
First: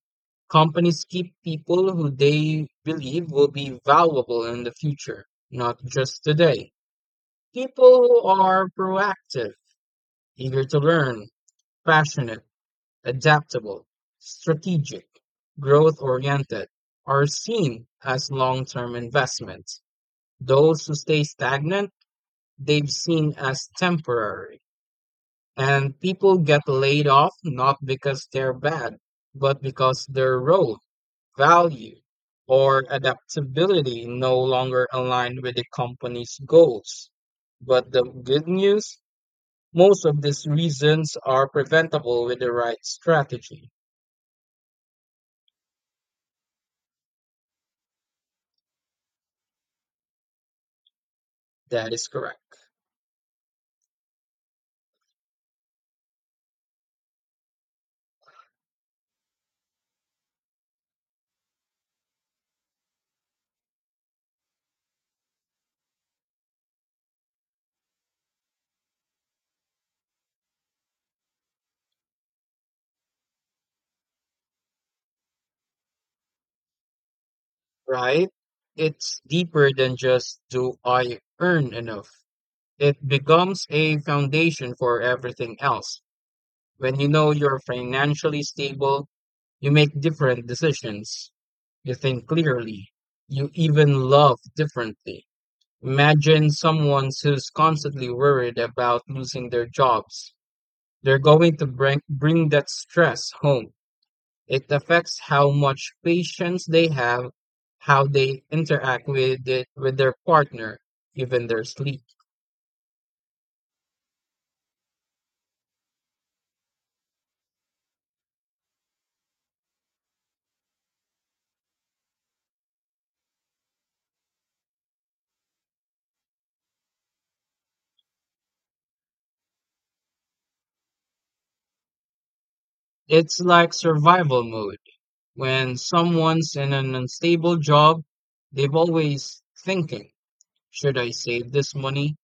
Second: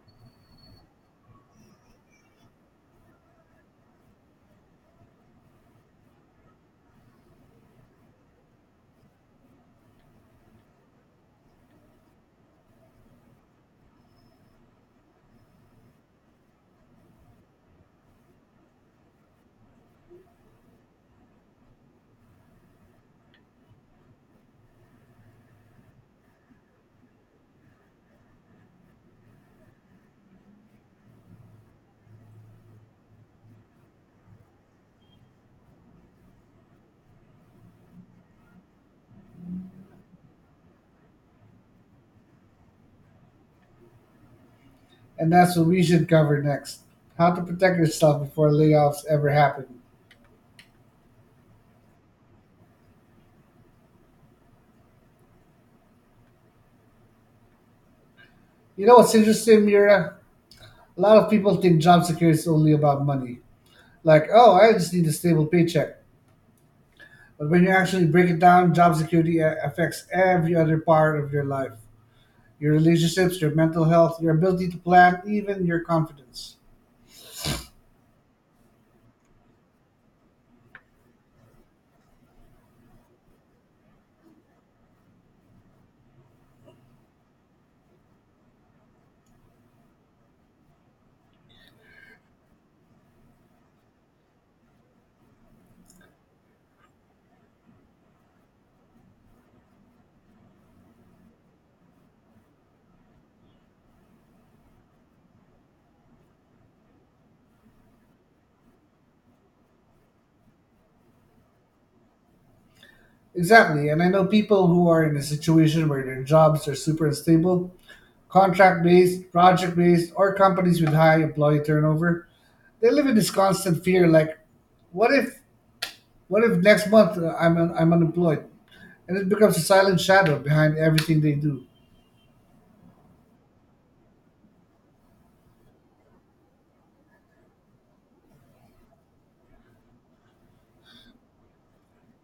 [SPEAKER 2] Companies keep people who they believe will be valuable in the future, not just today. People who are proactive, eager to learn, passionate, adaptable, strategic, growth oriented, are seen as long term investments. Those who stay stagnant, they've seen as temporary. And people get laid off not because they're bad, but because their role, value, or adaptability no longer align with the company's goals. But the good news, most of these reasons are preventable with the right strategy.
[SPEAKER 1] And that's what we should cover next. How to protect yourself before layoffs ever happen.
[SPEAKER 2] That is correct,
[SPEAKER 1] You know what's interesting, Mira? A lot of people think job security is only about money. Like, oh, I just need a stable paycheck. But when you actually break it down, job security affects every other part of your life. Your relationships, your mental health, your ability to plan, even your confidence.
[SPEAKER 2] right? It's deeper than just do I earn enough? It becomes a foundation for everything else. When you know you're financially stable, you make different decisions. You think clearly. You even love differently. Imagine someone who's constantly worried about losing their jobs. They're going to bring that stress home. It affects how much patience they have, how they interact with their partner, even their sleep.
[SPEAKER 1] Exactly. And I know people who are in a situation where their jobs are super unstable, contract based, project based, or companies with high employee turnover. They live in this constant fear like, what if, what if next month I'm unemployed. And it becomes a silent shadow behind everything they do.
[SPEAKER 2] It's like survival mode. When someone's in an unstable job, they've always thinking, should I save this money?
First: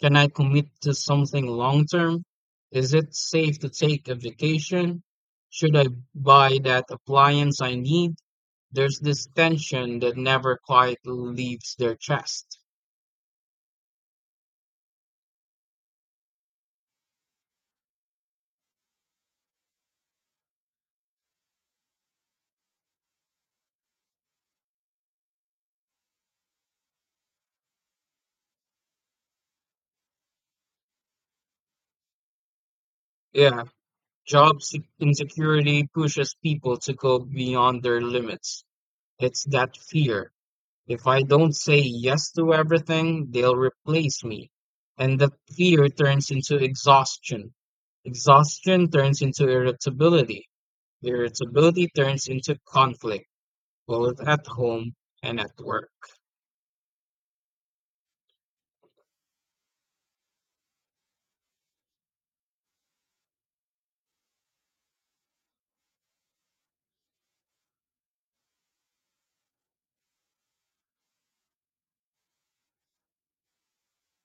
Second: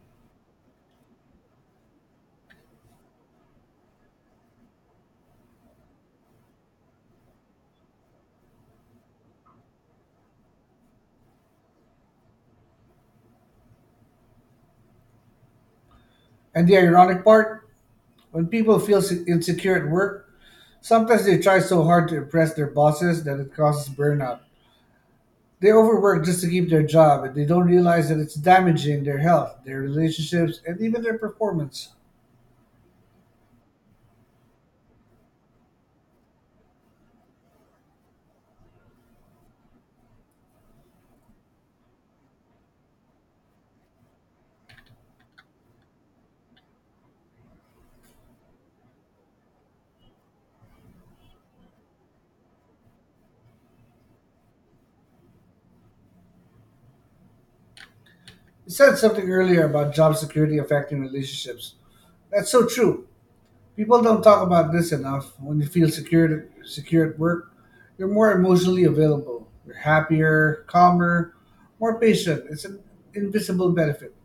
[SPEAKER 2] Can I commit to something long term? Is it safe to take a vacation? Should I buy that appliance I need? There's this tension that never quietly leaves their chest.
[SPEAKER 1] And the ironic part, when people feel insecure at work, sometimes they try so hard to impress their bosses that it causes burnout. They overwork just to keep their job, and they don't realize that it's damaging their health, their relationships, and even their performance.
[SPEAKER 2] Yeah, insecurity pushes people to go beyond their limits. It's that fear. If I don't say yes to everything, they'll replace me. And the fear turns into exhaustion. Exhaustion turns into irritability. Irritability turns into conflict, both at home and at work.
[SPEAKER 1] You said something earlier about job security affecting relationships. That's so true. People don't talk about this enough. When you feel secure at work, you're more emotionally available. You're happier, calmer, more patient. It's an invisible benefit.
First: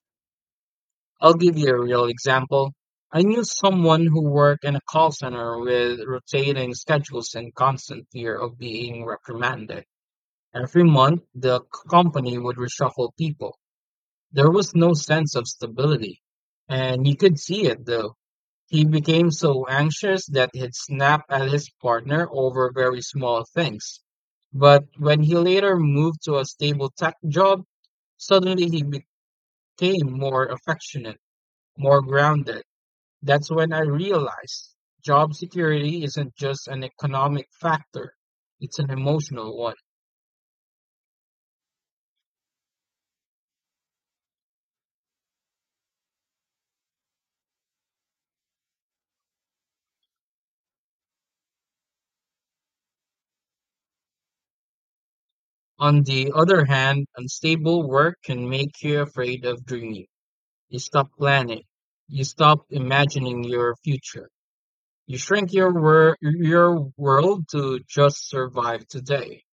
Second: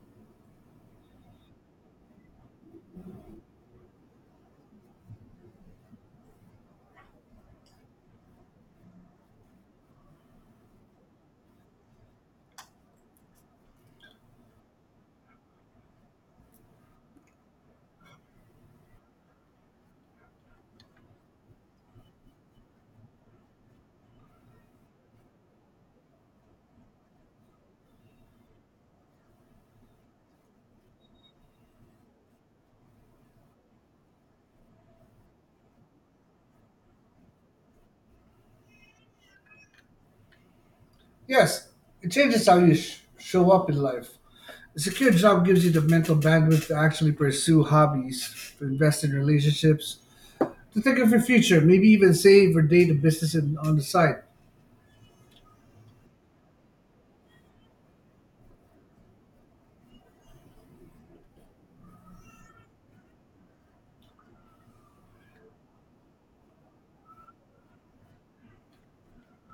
[SPEAKER 2] I'll give you a real example. I knew someone who worked in a call center with rotating schedules and constant fear of being reprimanded. Every month, the company would reshuffle people. There was no sense of stability, and you could see it though. He became so anxious that he'd snap at his partner over very small things. But when he later moved to a stable tech job, suddenly he became more affectionate, more grounded. That's when I realized job security isn't just an economic factor, it's an emotional one.
[SPEAKER 1] Yes, it changes how you show up in life. A secure job gives you the mental bandwidth to actually pursue hobbies, to invest in relationships, to think of your future, maybe even save or date a business on the side.
[SPEAKER 2] On the other hand, unstable work can make you afraid of dreaming. You stop planning. You stop imagining your future. You shrink your your world to just survive today.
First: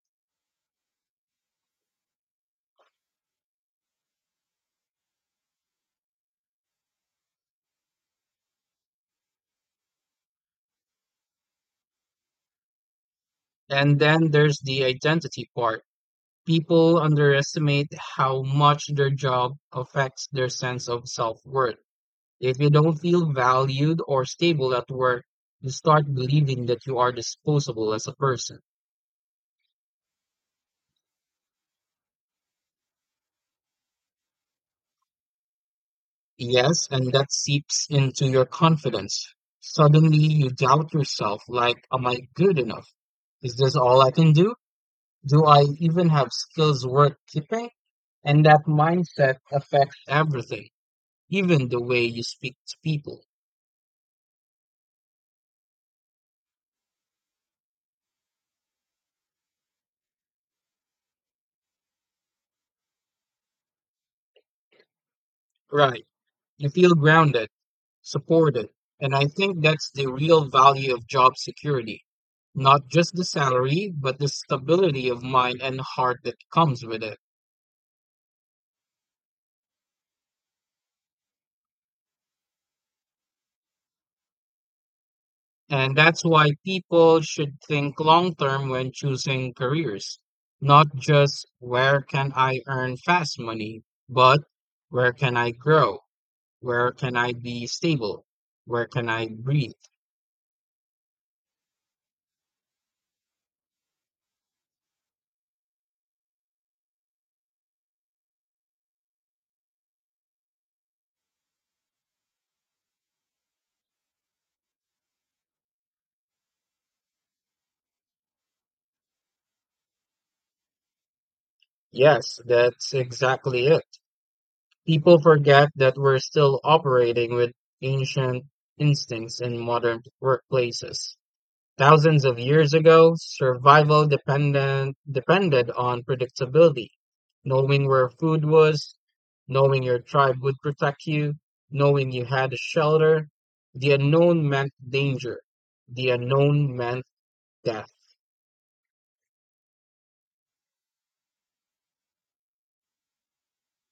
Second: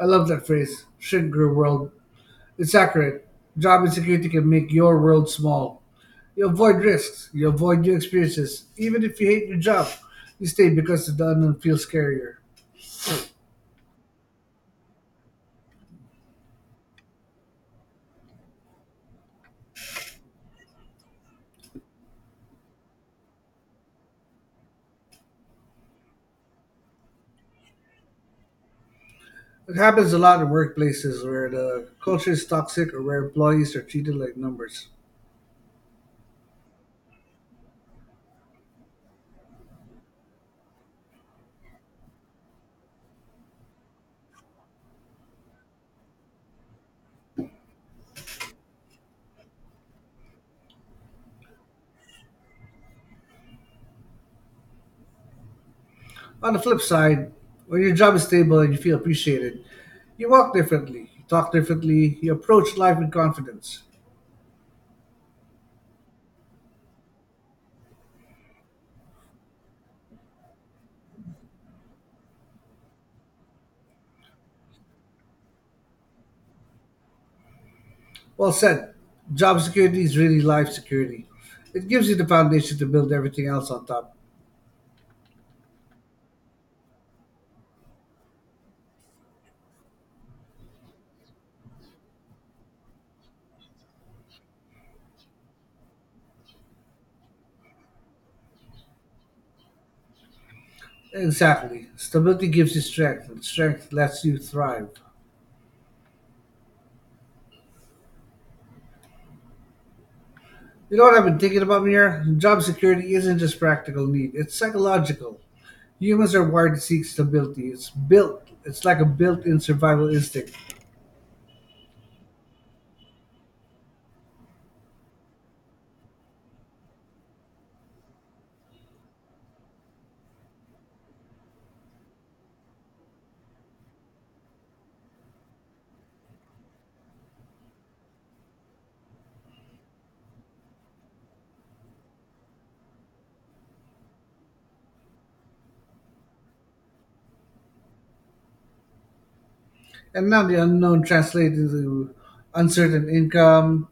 [SPEAKER 1] I love that phrase, "shrink your world." It's accurate. Job insecurity can make your world small. You avoid risks, you avoid new experiences. Even if you hate your job, you stay because the unknown feels scarier.
[SPEAKER 2] And then there's the identity part. People underestimate how much their job affects their sense of self-worth. If you don't feel valued or stable at work, you start believing that you are disposable as a person.
[SPEAKER 1] It happens a lot in workplaces where the culture is toxic or where employees are treated like numbers.
[SPEAKER 2] Yes, and that seeps into your confidence. Suddenly you doubt yourself, like, am I good enough? Is this all I can do? Do I even have skills worth keeping? And that mindset affects everything, even the way you speak to people.
[SPEAKER 1] On the flip side, when your job is stable and you feel appreciated, you walk differently, you talk differently, you approach life with confidence.
[SPEAKER 2] Right. You feel grounded, supported, and I think that's the real value of job security. Not just the salary, but the stability of mind and heart that comes with it.
[SPEAKER 1] Well said. Job security is really life security. It gives you the foundation to build everything else on top.
[SPEAKER 2] And that's why people should think long term when choosing careers, not just where can I earn fast money, but where can I grow? Where can I be stable? Where can I breathe?
[SPEAKER 1] Exactly. Stability gives you strength, and strength lets you thrive. You know what I've been thinking about, Mir? Job security isn't just practical need, it's psychological. Humans are wired to seek stability. It's like a built in survival instinct.
[SPEAKER 2] Yes, that's exactly it. People forget that we're still operating with ancient instincts in modern workplaces. Thousands of years ago, survival dependent, depended on predictability. Knowing where food was, knowing your tribe would protect you, knowing you had a shelter. The unknown meant danger. The unknown meant death.
[SPEAKER 1] And now the unknown translates into uncertain income,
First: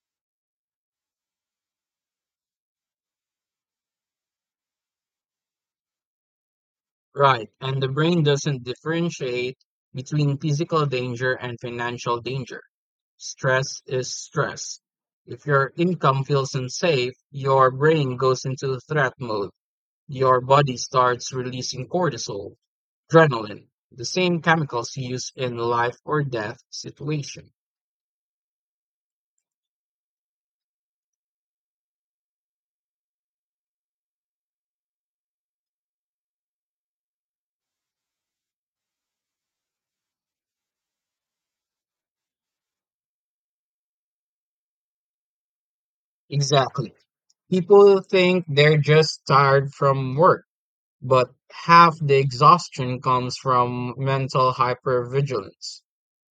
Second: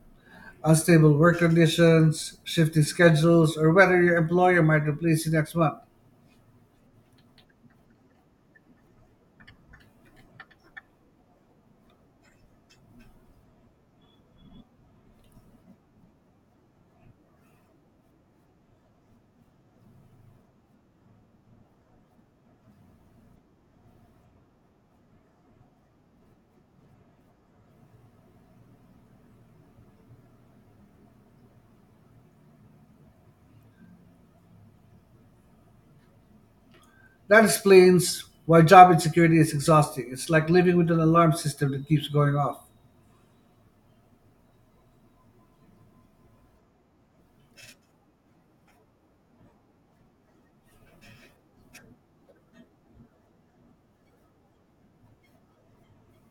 [SPEAKER 1] unstable work conditions, shifting schedules, or whether your employer might replace you next month.
[SPEAKER 2] Right. And the brain doesn't differentiate between physical danger and financial danger. Stress is stress. If your income feels unsafe, your brain goes into threat mode. Your body starts releasing cortisol, adrenaline, the same chemicals used in life or death situation.
[SPEAKER 1] That explains why job insecurity is exhausting. It's like living with an alarm system that keeps going off.
[SPEAKER 2] Exactly. People think they're just tired from work, but half the exhaustion comes from mental hypervigilance,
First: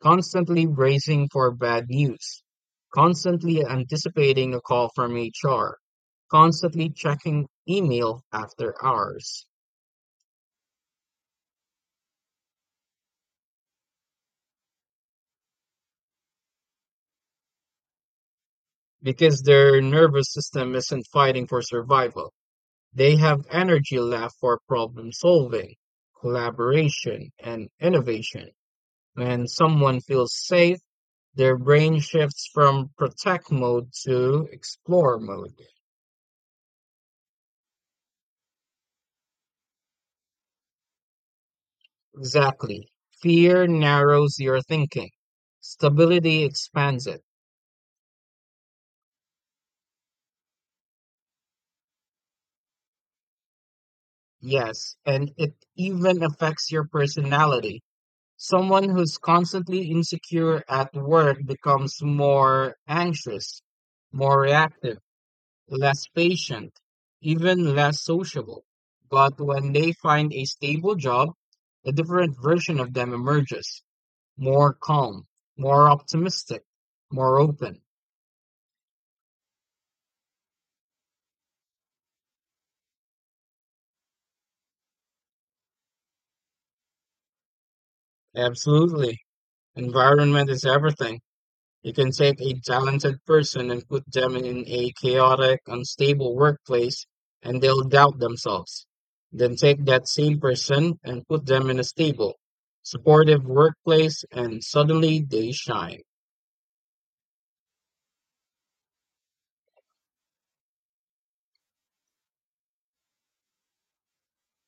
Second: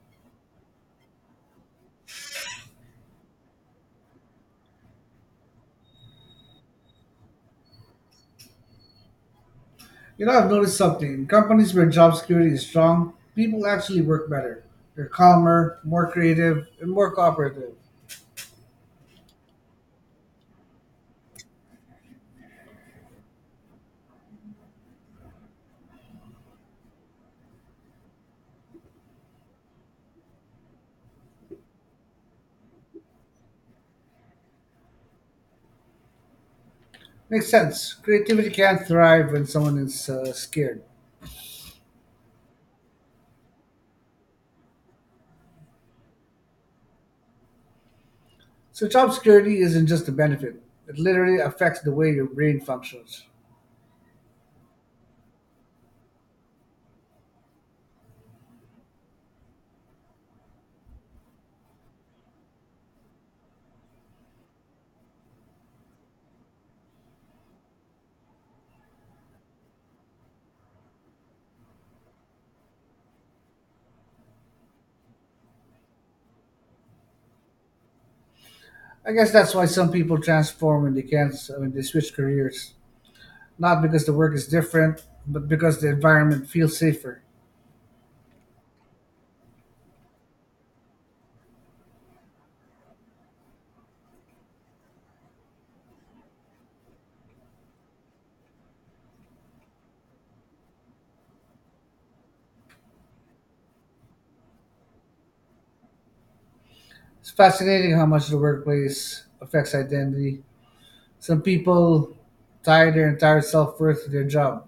[SPEAKER 2] constantly bracing for bad news, constantly anticipating a call from HR, constantly checking email after hours.
[SPEAKER 1] You know, I've noticed something. In companies where job security is strong, people actually work better. They're calmer, more creative, and more cooperative.
[SPEAKER 2] Because their nervous system isn't fighting for survival. They have energy left for problem solving, collaboration, and innovation. When someone feels safe, their brain shifts from protect mode to explore mode.
[SPEAKER 1] Makes sense. Creativity can't thrive when someone is scared.
[SPEAKER 2] Exactly. Fear narrows your thinking. Stability expands it.
[SPEAKER 1] So job security isn't just a benefit. It literally affects the way your brain functions.
[SPEAKER 2] Yes, and it even affects your personality. Someone who's constantly insecure at work becomes more anxious, more reactive, less patient, even less sociable. But when they find a stable job, a different version of them emerges, more calm, more optimistic, more open.
[SPEAKER 1] I guess that's why some people transform when they switch careers. Not because the work is different, but because the environment feels safer.
[SPEAKER 2] Absolutely. Environment is everything. You can take a talented person and put them in a chaotic, unstable workplace, and they'll doubt themselves. Then take that same person and put them in a stable, supportive workplace, and suddenly they shine.
[SPEAKER 1] It's fascinating how much the workplace affects identity. Some people tie their entire self worth to their job.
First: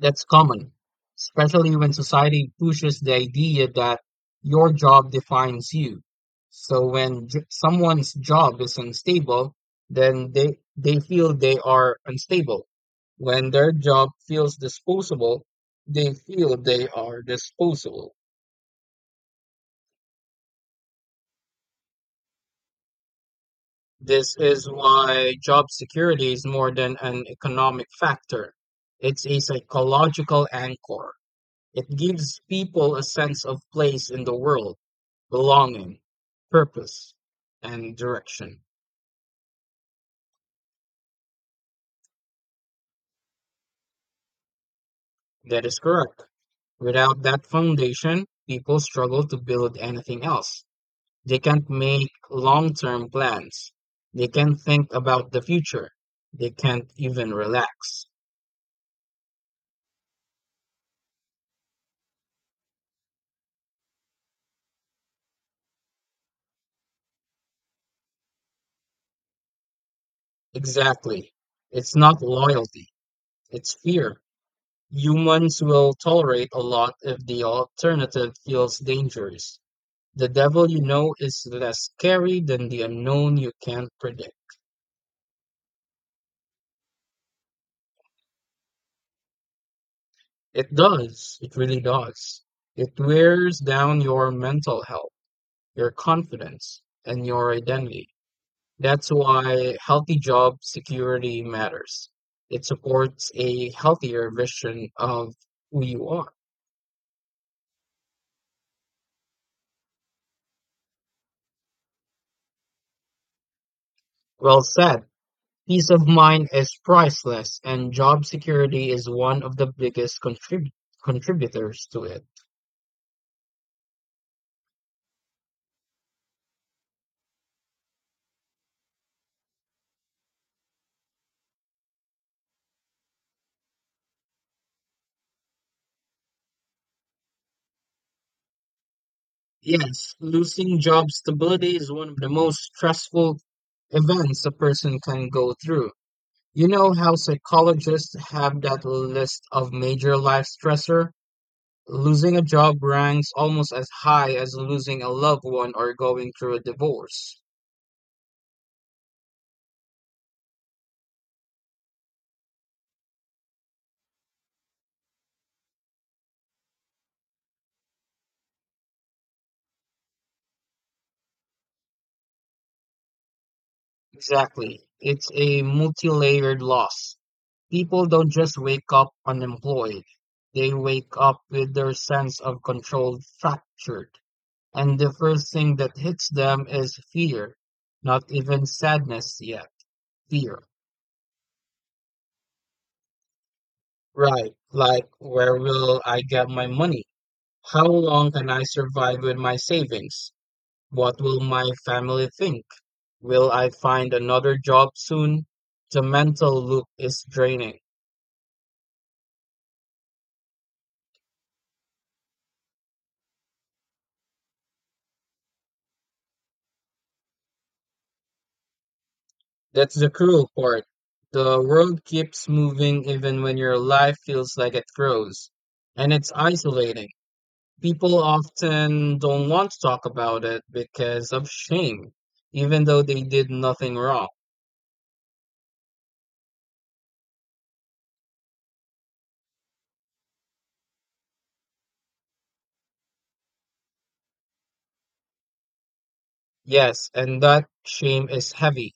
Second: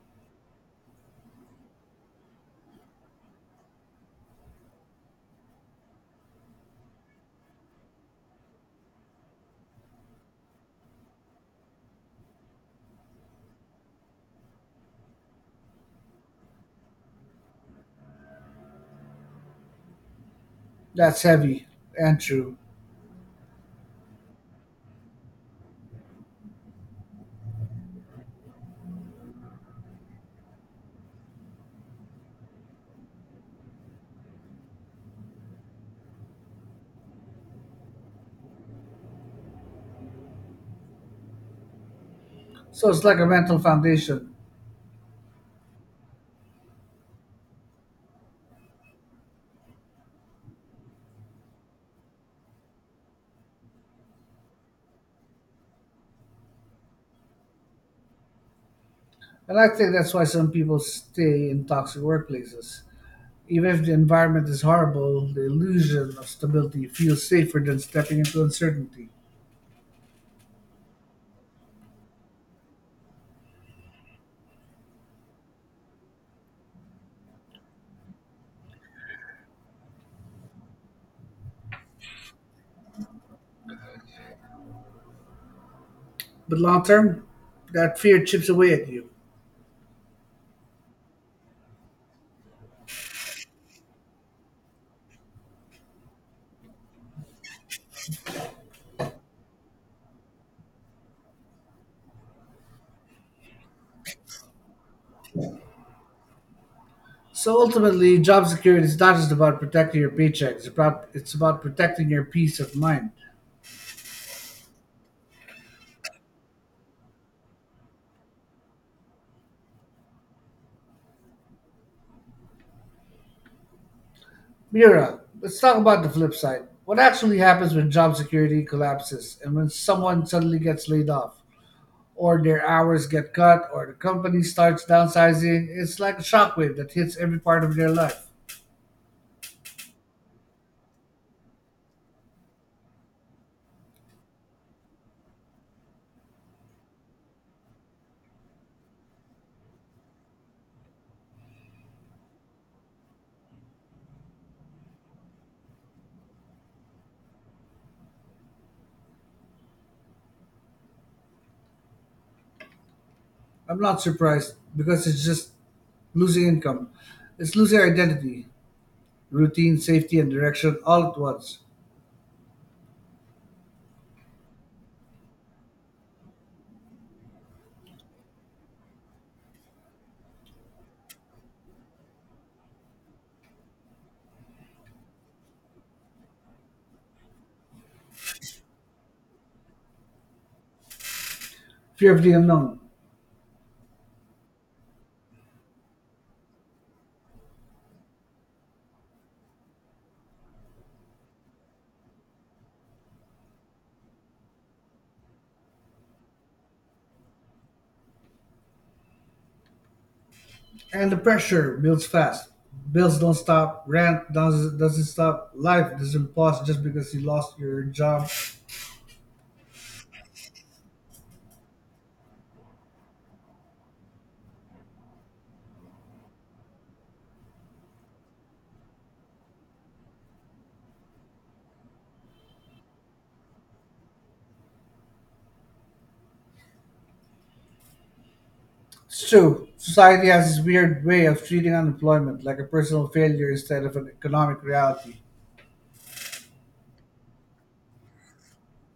[SPEAKER 2] That's common, especially when society pushes the idea that your job defines you. So when someone's job is unstable, then they feel they are unstable. When their job feels disposable, they feel they are disposable.
[SPEAKER 1] That's heavy and true.
[SPEAKER 2] This is why job security is more than an economic factor. It's a psychological anchor. It gives people a sense of place in the world, belonging, purpose, and direction.
[SPEAKER 1] So it's like a mental foundation.
[SPEAKER 2] That is correct. Without that foundation, people struggle to build anything else. They can't make long term plans. They can't think about the future. They can't even relax.
[SPEAKER 1] And I think that's why some people stay in toxic workplaces. Even if the environment is horrible, the illusion of stability feels safer than stepping into uncertainty.
[SPEAKER 2] Exactly. It's not loyalty, it's fear. Humans will tolerate a lot if the alternative feels dangerous. The devil you know is less scary than the unknown you can't predict.
[SPEAKER 1] But long term, that fear chips away at you.
[SPEAKER 2] It does. It really does. It wears down your mental health, your confidence, and your identity. That's why healthy job security matters. It supports a healthier vision of who you are.
[SPEAKER 1] So ultimately, job security is not just about protecting your paycheck, it's about protecting your peace of mind.
[SPEAKER 2] Well said. Peace of mind is priceless, and job security is one of the biggest contributors to it.
[SPEAKER 1] Mira, let's talk about the flip side. What actually happens when job security collapses and when someone suddenly gets laid off, or their hours get cut, or the company starts downsizing? It's like a shockwave that hits every part of their life.
[SPEAKER 2] Yes, losing job stability is one of the most stressful events a person can go through. You know how psychologists have that list of major life stressor? Losing a job ranks almost as high as losing a loved one or going through a divorce.
[SPEAKER 1] I'm not surprised because it's just losing income. It's losing identity, routine, safety, and direction all at once.
[SPEAKER 2] Exactly. It's a multi-layered loss. People don't just wake up unemployed. They wake up with their sense of control fractured. And the first thing that hits them is fear, not even sadness yet, fear.
[SPEAKER 1] Fear of the unknown.
[SPEAKER 2] Right, like where will I get my money? How long can I survive with my savings? What will my family think? Will I find another job soon? The mental loop is draining.
[SPEAKER 1] And the pressure builds fast. Bills don't stop, rent doesn't stop, life doesn't pause just because you lost your job.
[SPEAKER 2] That's the cruel part. The world keeps moving even when your life feels like it grows, and it's isolating. People often don't want to talk about it because of shame, even though they did nothing wrong.
[SPEAKER 1] It's true, society has this weird way of treating unemployment like a personal failure instead of an economic reality.
[SPEAKER 2] Yes, and that shame is heavy.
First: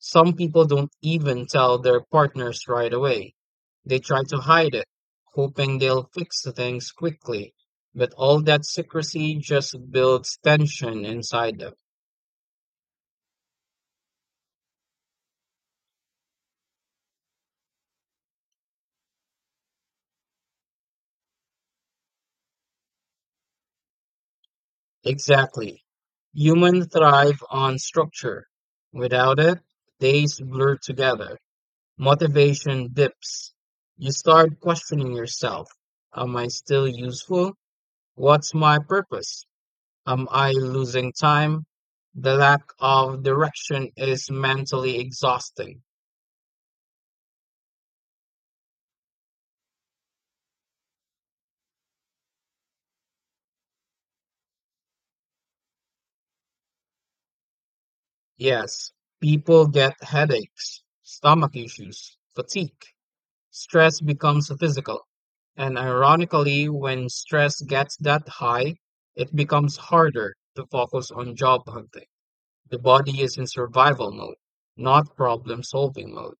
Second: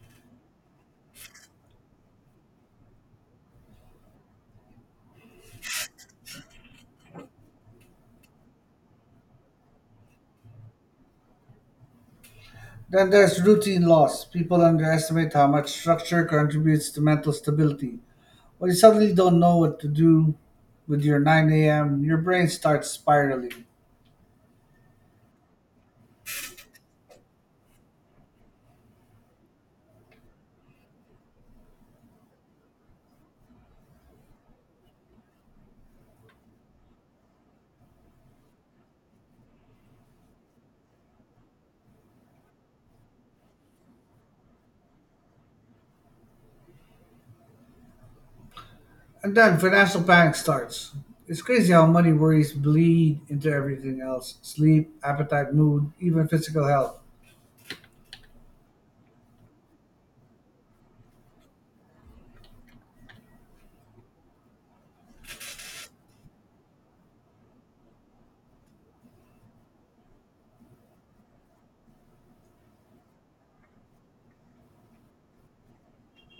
[SPEAKER 2] Some people don't even tell their partners right away. They try to hide it, hoping they'll fix things quickly. But all that secrecy just builds tension inside them.
[SPEAKER 1] Then there's routine loss. People underestimate how much structure contributes to mental stability. When you suddenly don't know what to do with your 9 a.m., your brain starts spiraling.
[SPEAKER 2] Exactly. Humans thrive on structure. Without it, days blur together. Motivation dips. You start questioning yourself. Am I still useful? What's my purpose? Am I losing time? The lack of direction is mentally exhausting.
[SPEAKER 1] And then financial panic starts. It's crazy how money worries bleed into everything else sleep, appetite, mood, even physical health.
[SPEAKER 2] Yes, people get headaches, stomach issues, fatigue. Stress becomes physical. And ironically, when stress gets that high, it becomes harder to focus on job hunting. The body is in survival mode, not problem solving mode.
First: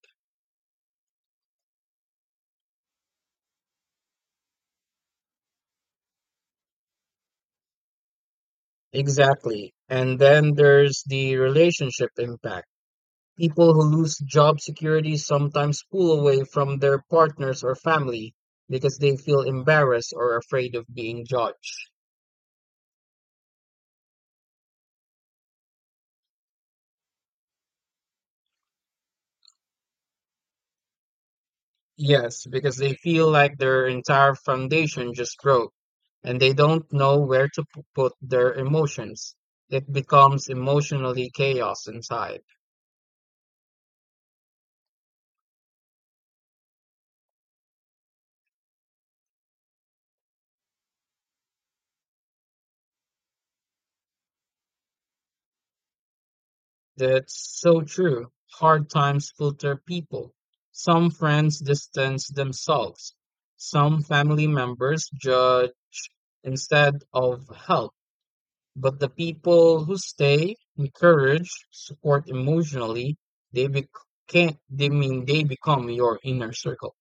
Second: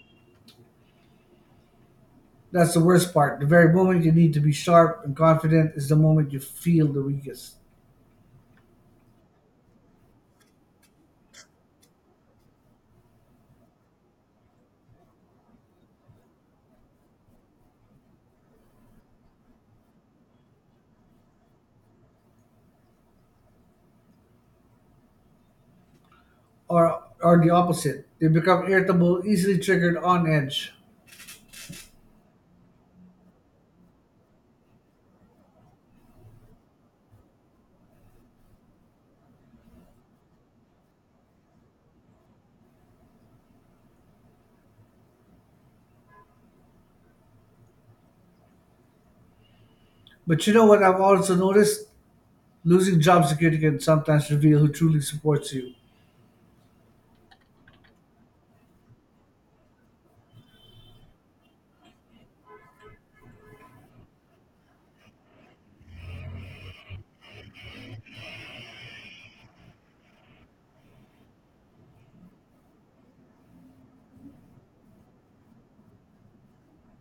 [SPEAKER 1] That's the worst part. The very moment you need to be sharp and confident is the moment you feel the weakest.
[SPEAKER 2] Exactly. And then there's the relationship impact. People who lose job security sometimes pull away from their partners or family because they feel embarrassed or afraid of being judged.
[SPEAKER 1] Or the opposite. They become irritable, easily triggered, on edge.
[SPEAKER 2] Yes, because they feel like their entire foundation just broke and they don't know where to put their emotions. It becomes emotionally chaos inside.
[SPEAKER 1] But you know what I've also noticed? Losing job security can sometimes reveal who truly supports you.
[SPEAKER 2] That's so true. Hard times filter people. Some friends distance themselves. Some family members judge instead of help. But the people who stay, encourage, support emotionally, they bec- can't. They mean they become your inner circle.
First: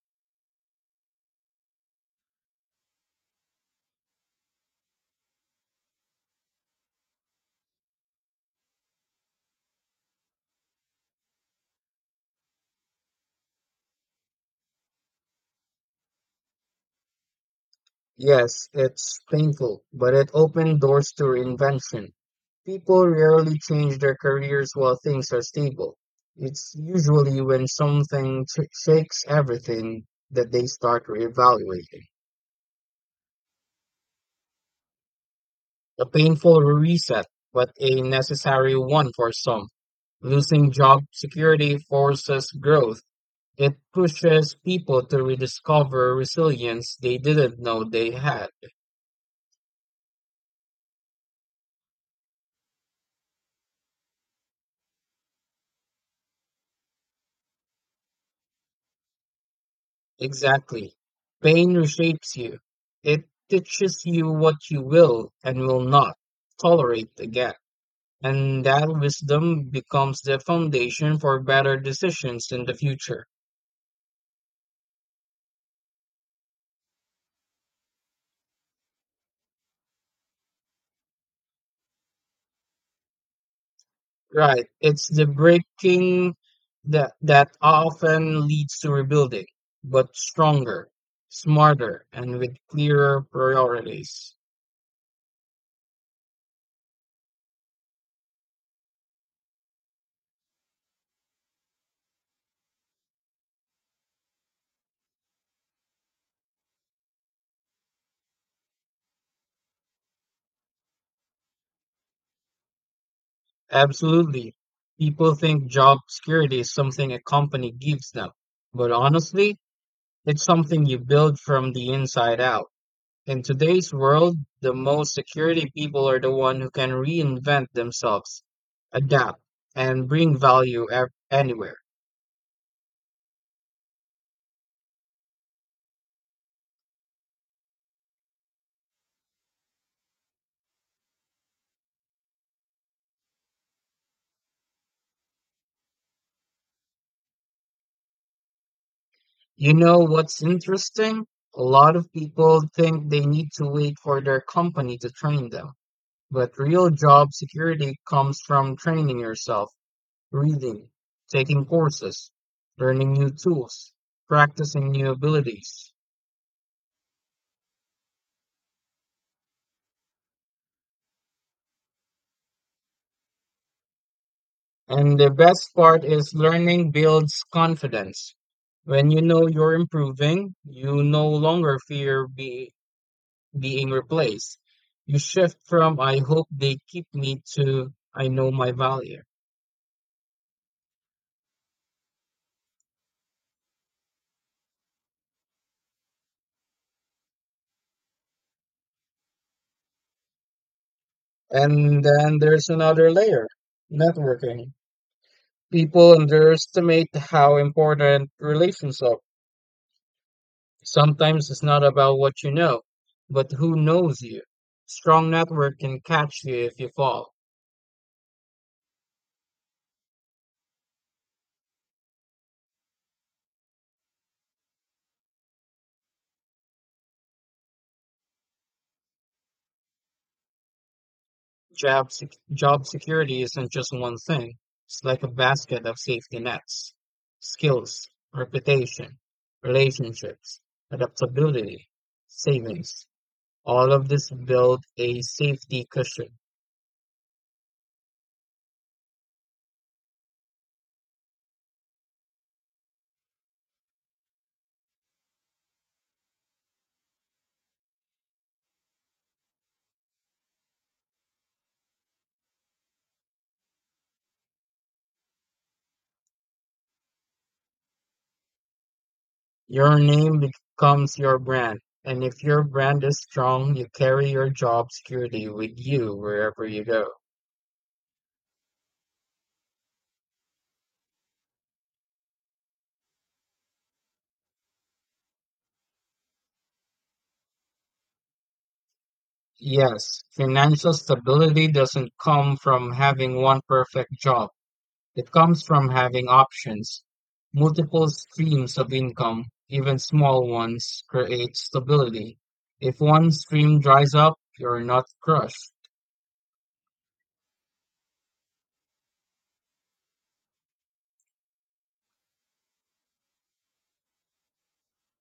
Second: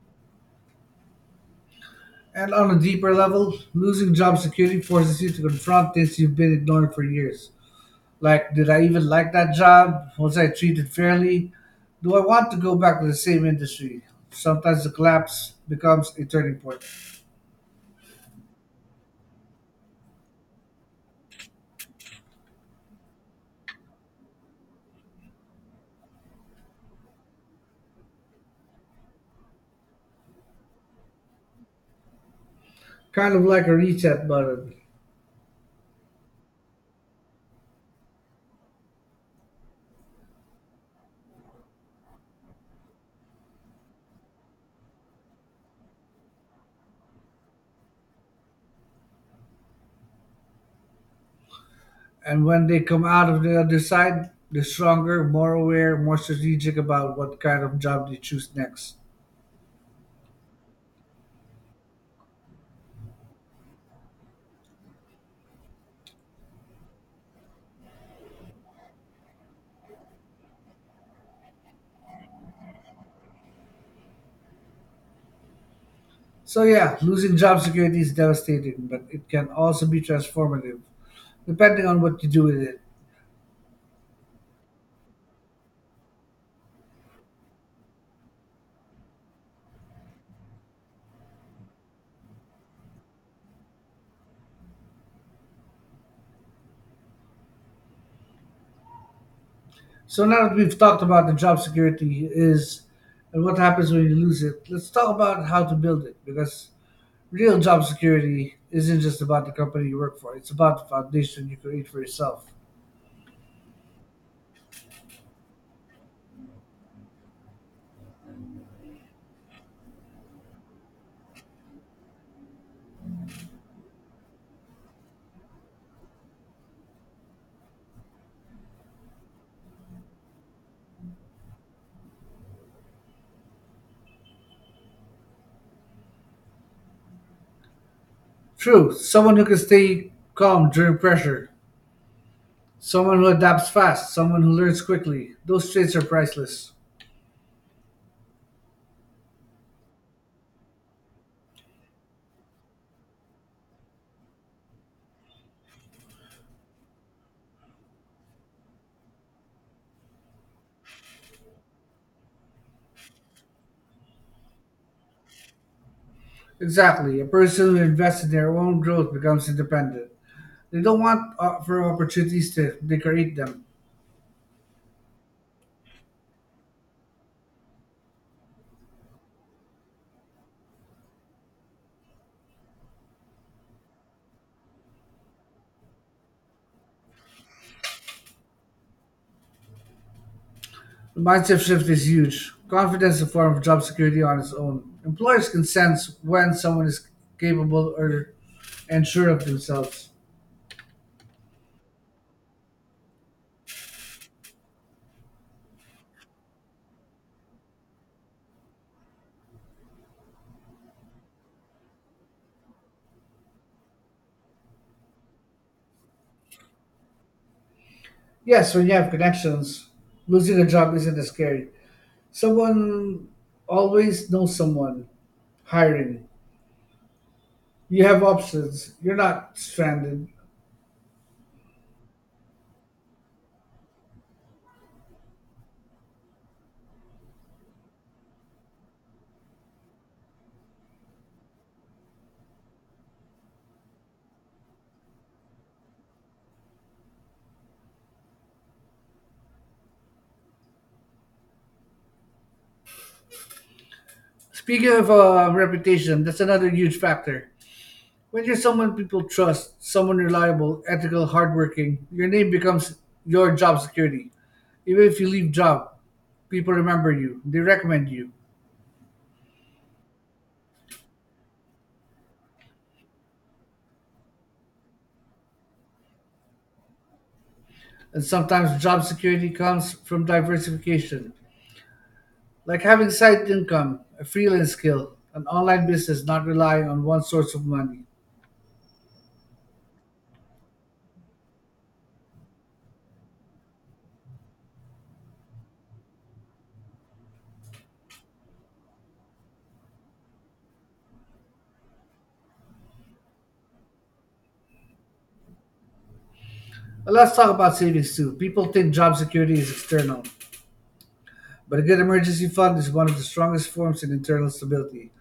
[SPEAKER 1] And on a deeper level, losing job security forces you to confront this you've been ignoring for years. Like, did I even like that job? Was I treated fairly? Do I want to go back to the same industry? Sometimes the collapse becomes a turning point,
[SPEAKER 2] Yes, it's painful, but it opened doors to reinvention. People rarely change their careers while things are stable. It's usually when something shakes everything that they start reevaluating.
[SPEAKER 1] kind of like a reset button.
[SPEAKER 2] A painful reset, but a necessary one for some. Losing job security forces growth. It pushes people to rediscover resilience they didn't know they had.
[SPEAKER 1] And when they come out of the other side, they're stronger, more aware, more strategic about what kind of job they choose next.
[SPEAKER 2] Exactly. Pain reshapes you. It teaches you what you will and will not tolerate again. And that wisdom becomes the foundation for better decisions in the future.
[SPEAKER 1] So, yeah, losing job security is devastating, but it can also be transformative, depending on what you do with it.
[SPEAKER 2] Right. It's the breaking that often leads to rebuilding, but stronger, smarter, and with clearer priorities.
[SPEAKER 1] So now that we've talked about the job security is and what happens when you lose it, let's talk about how to build it because real job security isn't just about the company you work for, it's about the foundation you create for yourself.
[SPEAKER 2] Absolutely. People think job security is something a company gives them. But honestly, it's something you build from the inside out. In today's world, the most security people are the one who can reinvent themselves, adapt, and bring value anywhere.
[SPEAKER 1] True, someone who can stay calm during pressure, someone who adapts fast, someone who learns quickly. Those traits are priceless.
[SPEAKER 2] You know what's interesting? A lot of people think they need to wait for their company to train them, but real job security comes from training yourself, reading, taking courses, learning new tools, practicing new abilities.
[SPEAKER 1] Exactly, a person who invests in their own growth becomes independent. They don't want for opportunities to they create them.
[SPEAKER 2] And the best part is learning builds confidence. When you know you're improving, you no longer fear being replaced. You shift from I hope they keep me to I know my value.
[SPEAKER 1] The mindset shift is huge. Confidence is a form of job security on its own. Employers can sense when someone is capable or and sure of themselves.
[SPEAKER 2] And then there's another layer, networking. People underestimate how important relations are. Sometimes it's not about what you know, but who knows you. Strong network can catch you if you fall.
[SPEAKER 1] Yes, when you have connections, losing a job isn't as scary. Someone always knows someone hiring. You have options. You're not stranded.
[SPEAKER 2] Job security isn't just one thing, it's like a basket of safety nets, skills, reputation, relationships, adaptability, savings. All of this build a safety cushion.
[SPEAKER 1] Speaking of reputation, that's another huge factor. When you're someone people trust, someone reliable, ethical, hardworking, your name becomes your job security. Even if you leave job, people remember you, they recommend you.
[SPEAKER 2] Your name becomes your brand, and if your brand is strong, you carry your job security with you wherever you go.
[SPEAKER 1] And sometimes job security comes from diversification, like having side income, a freelance skill, an online business not relying on one source of money.
[SPEAKER 2] Yes, financial stability doesn't come from having one perfect job. It comes from having options. Multiple streams of income, even small ones, create stability. If one stream dries up, you're not crushed.
[SPEAKER 1] But let's talk about savings too. People think job security is external, but a good emergency fund is one of the strongest forms of internal stability.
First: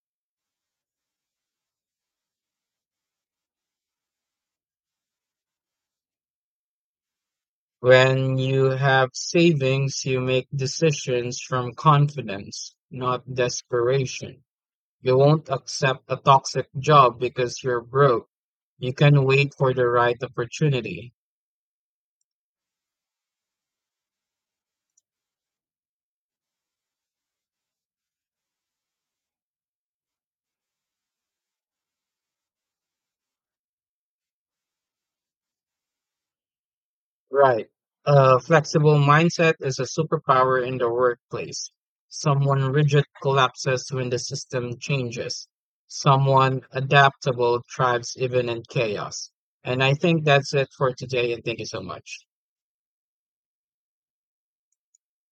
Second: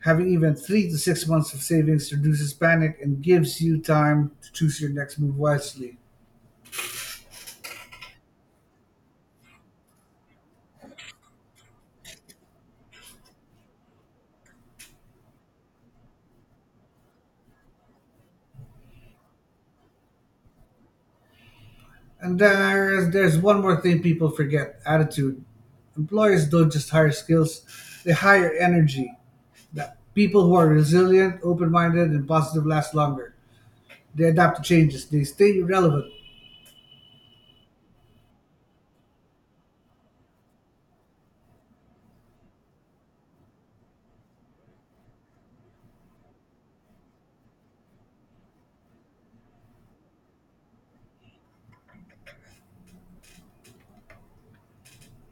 [SPEAKER 1] Having even 3 to 6 months of savings reduces panic and gives you time to choose your next move wisely.
[SPEAKER 2] When you have savings, you make decisions from confidence, not desperation. You won't accept a toxic job because you're broke. You can wait for the right opportunity.
[SPEAKER 1] And there's one more thing people forget: attitude. Employers don't just hire skills; they hire energy. That people who are resilient, open-minded, and positive last longer. They adapt to changes. They stay relevant.
[SPEAKER 2] Right. A flexible mindset is a superpower in the workplace. Someone rigid collapses when the system changes. Someone adaptable thrives even in chaos. And I think that's it for today. And thank you so much.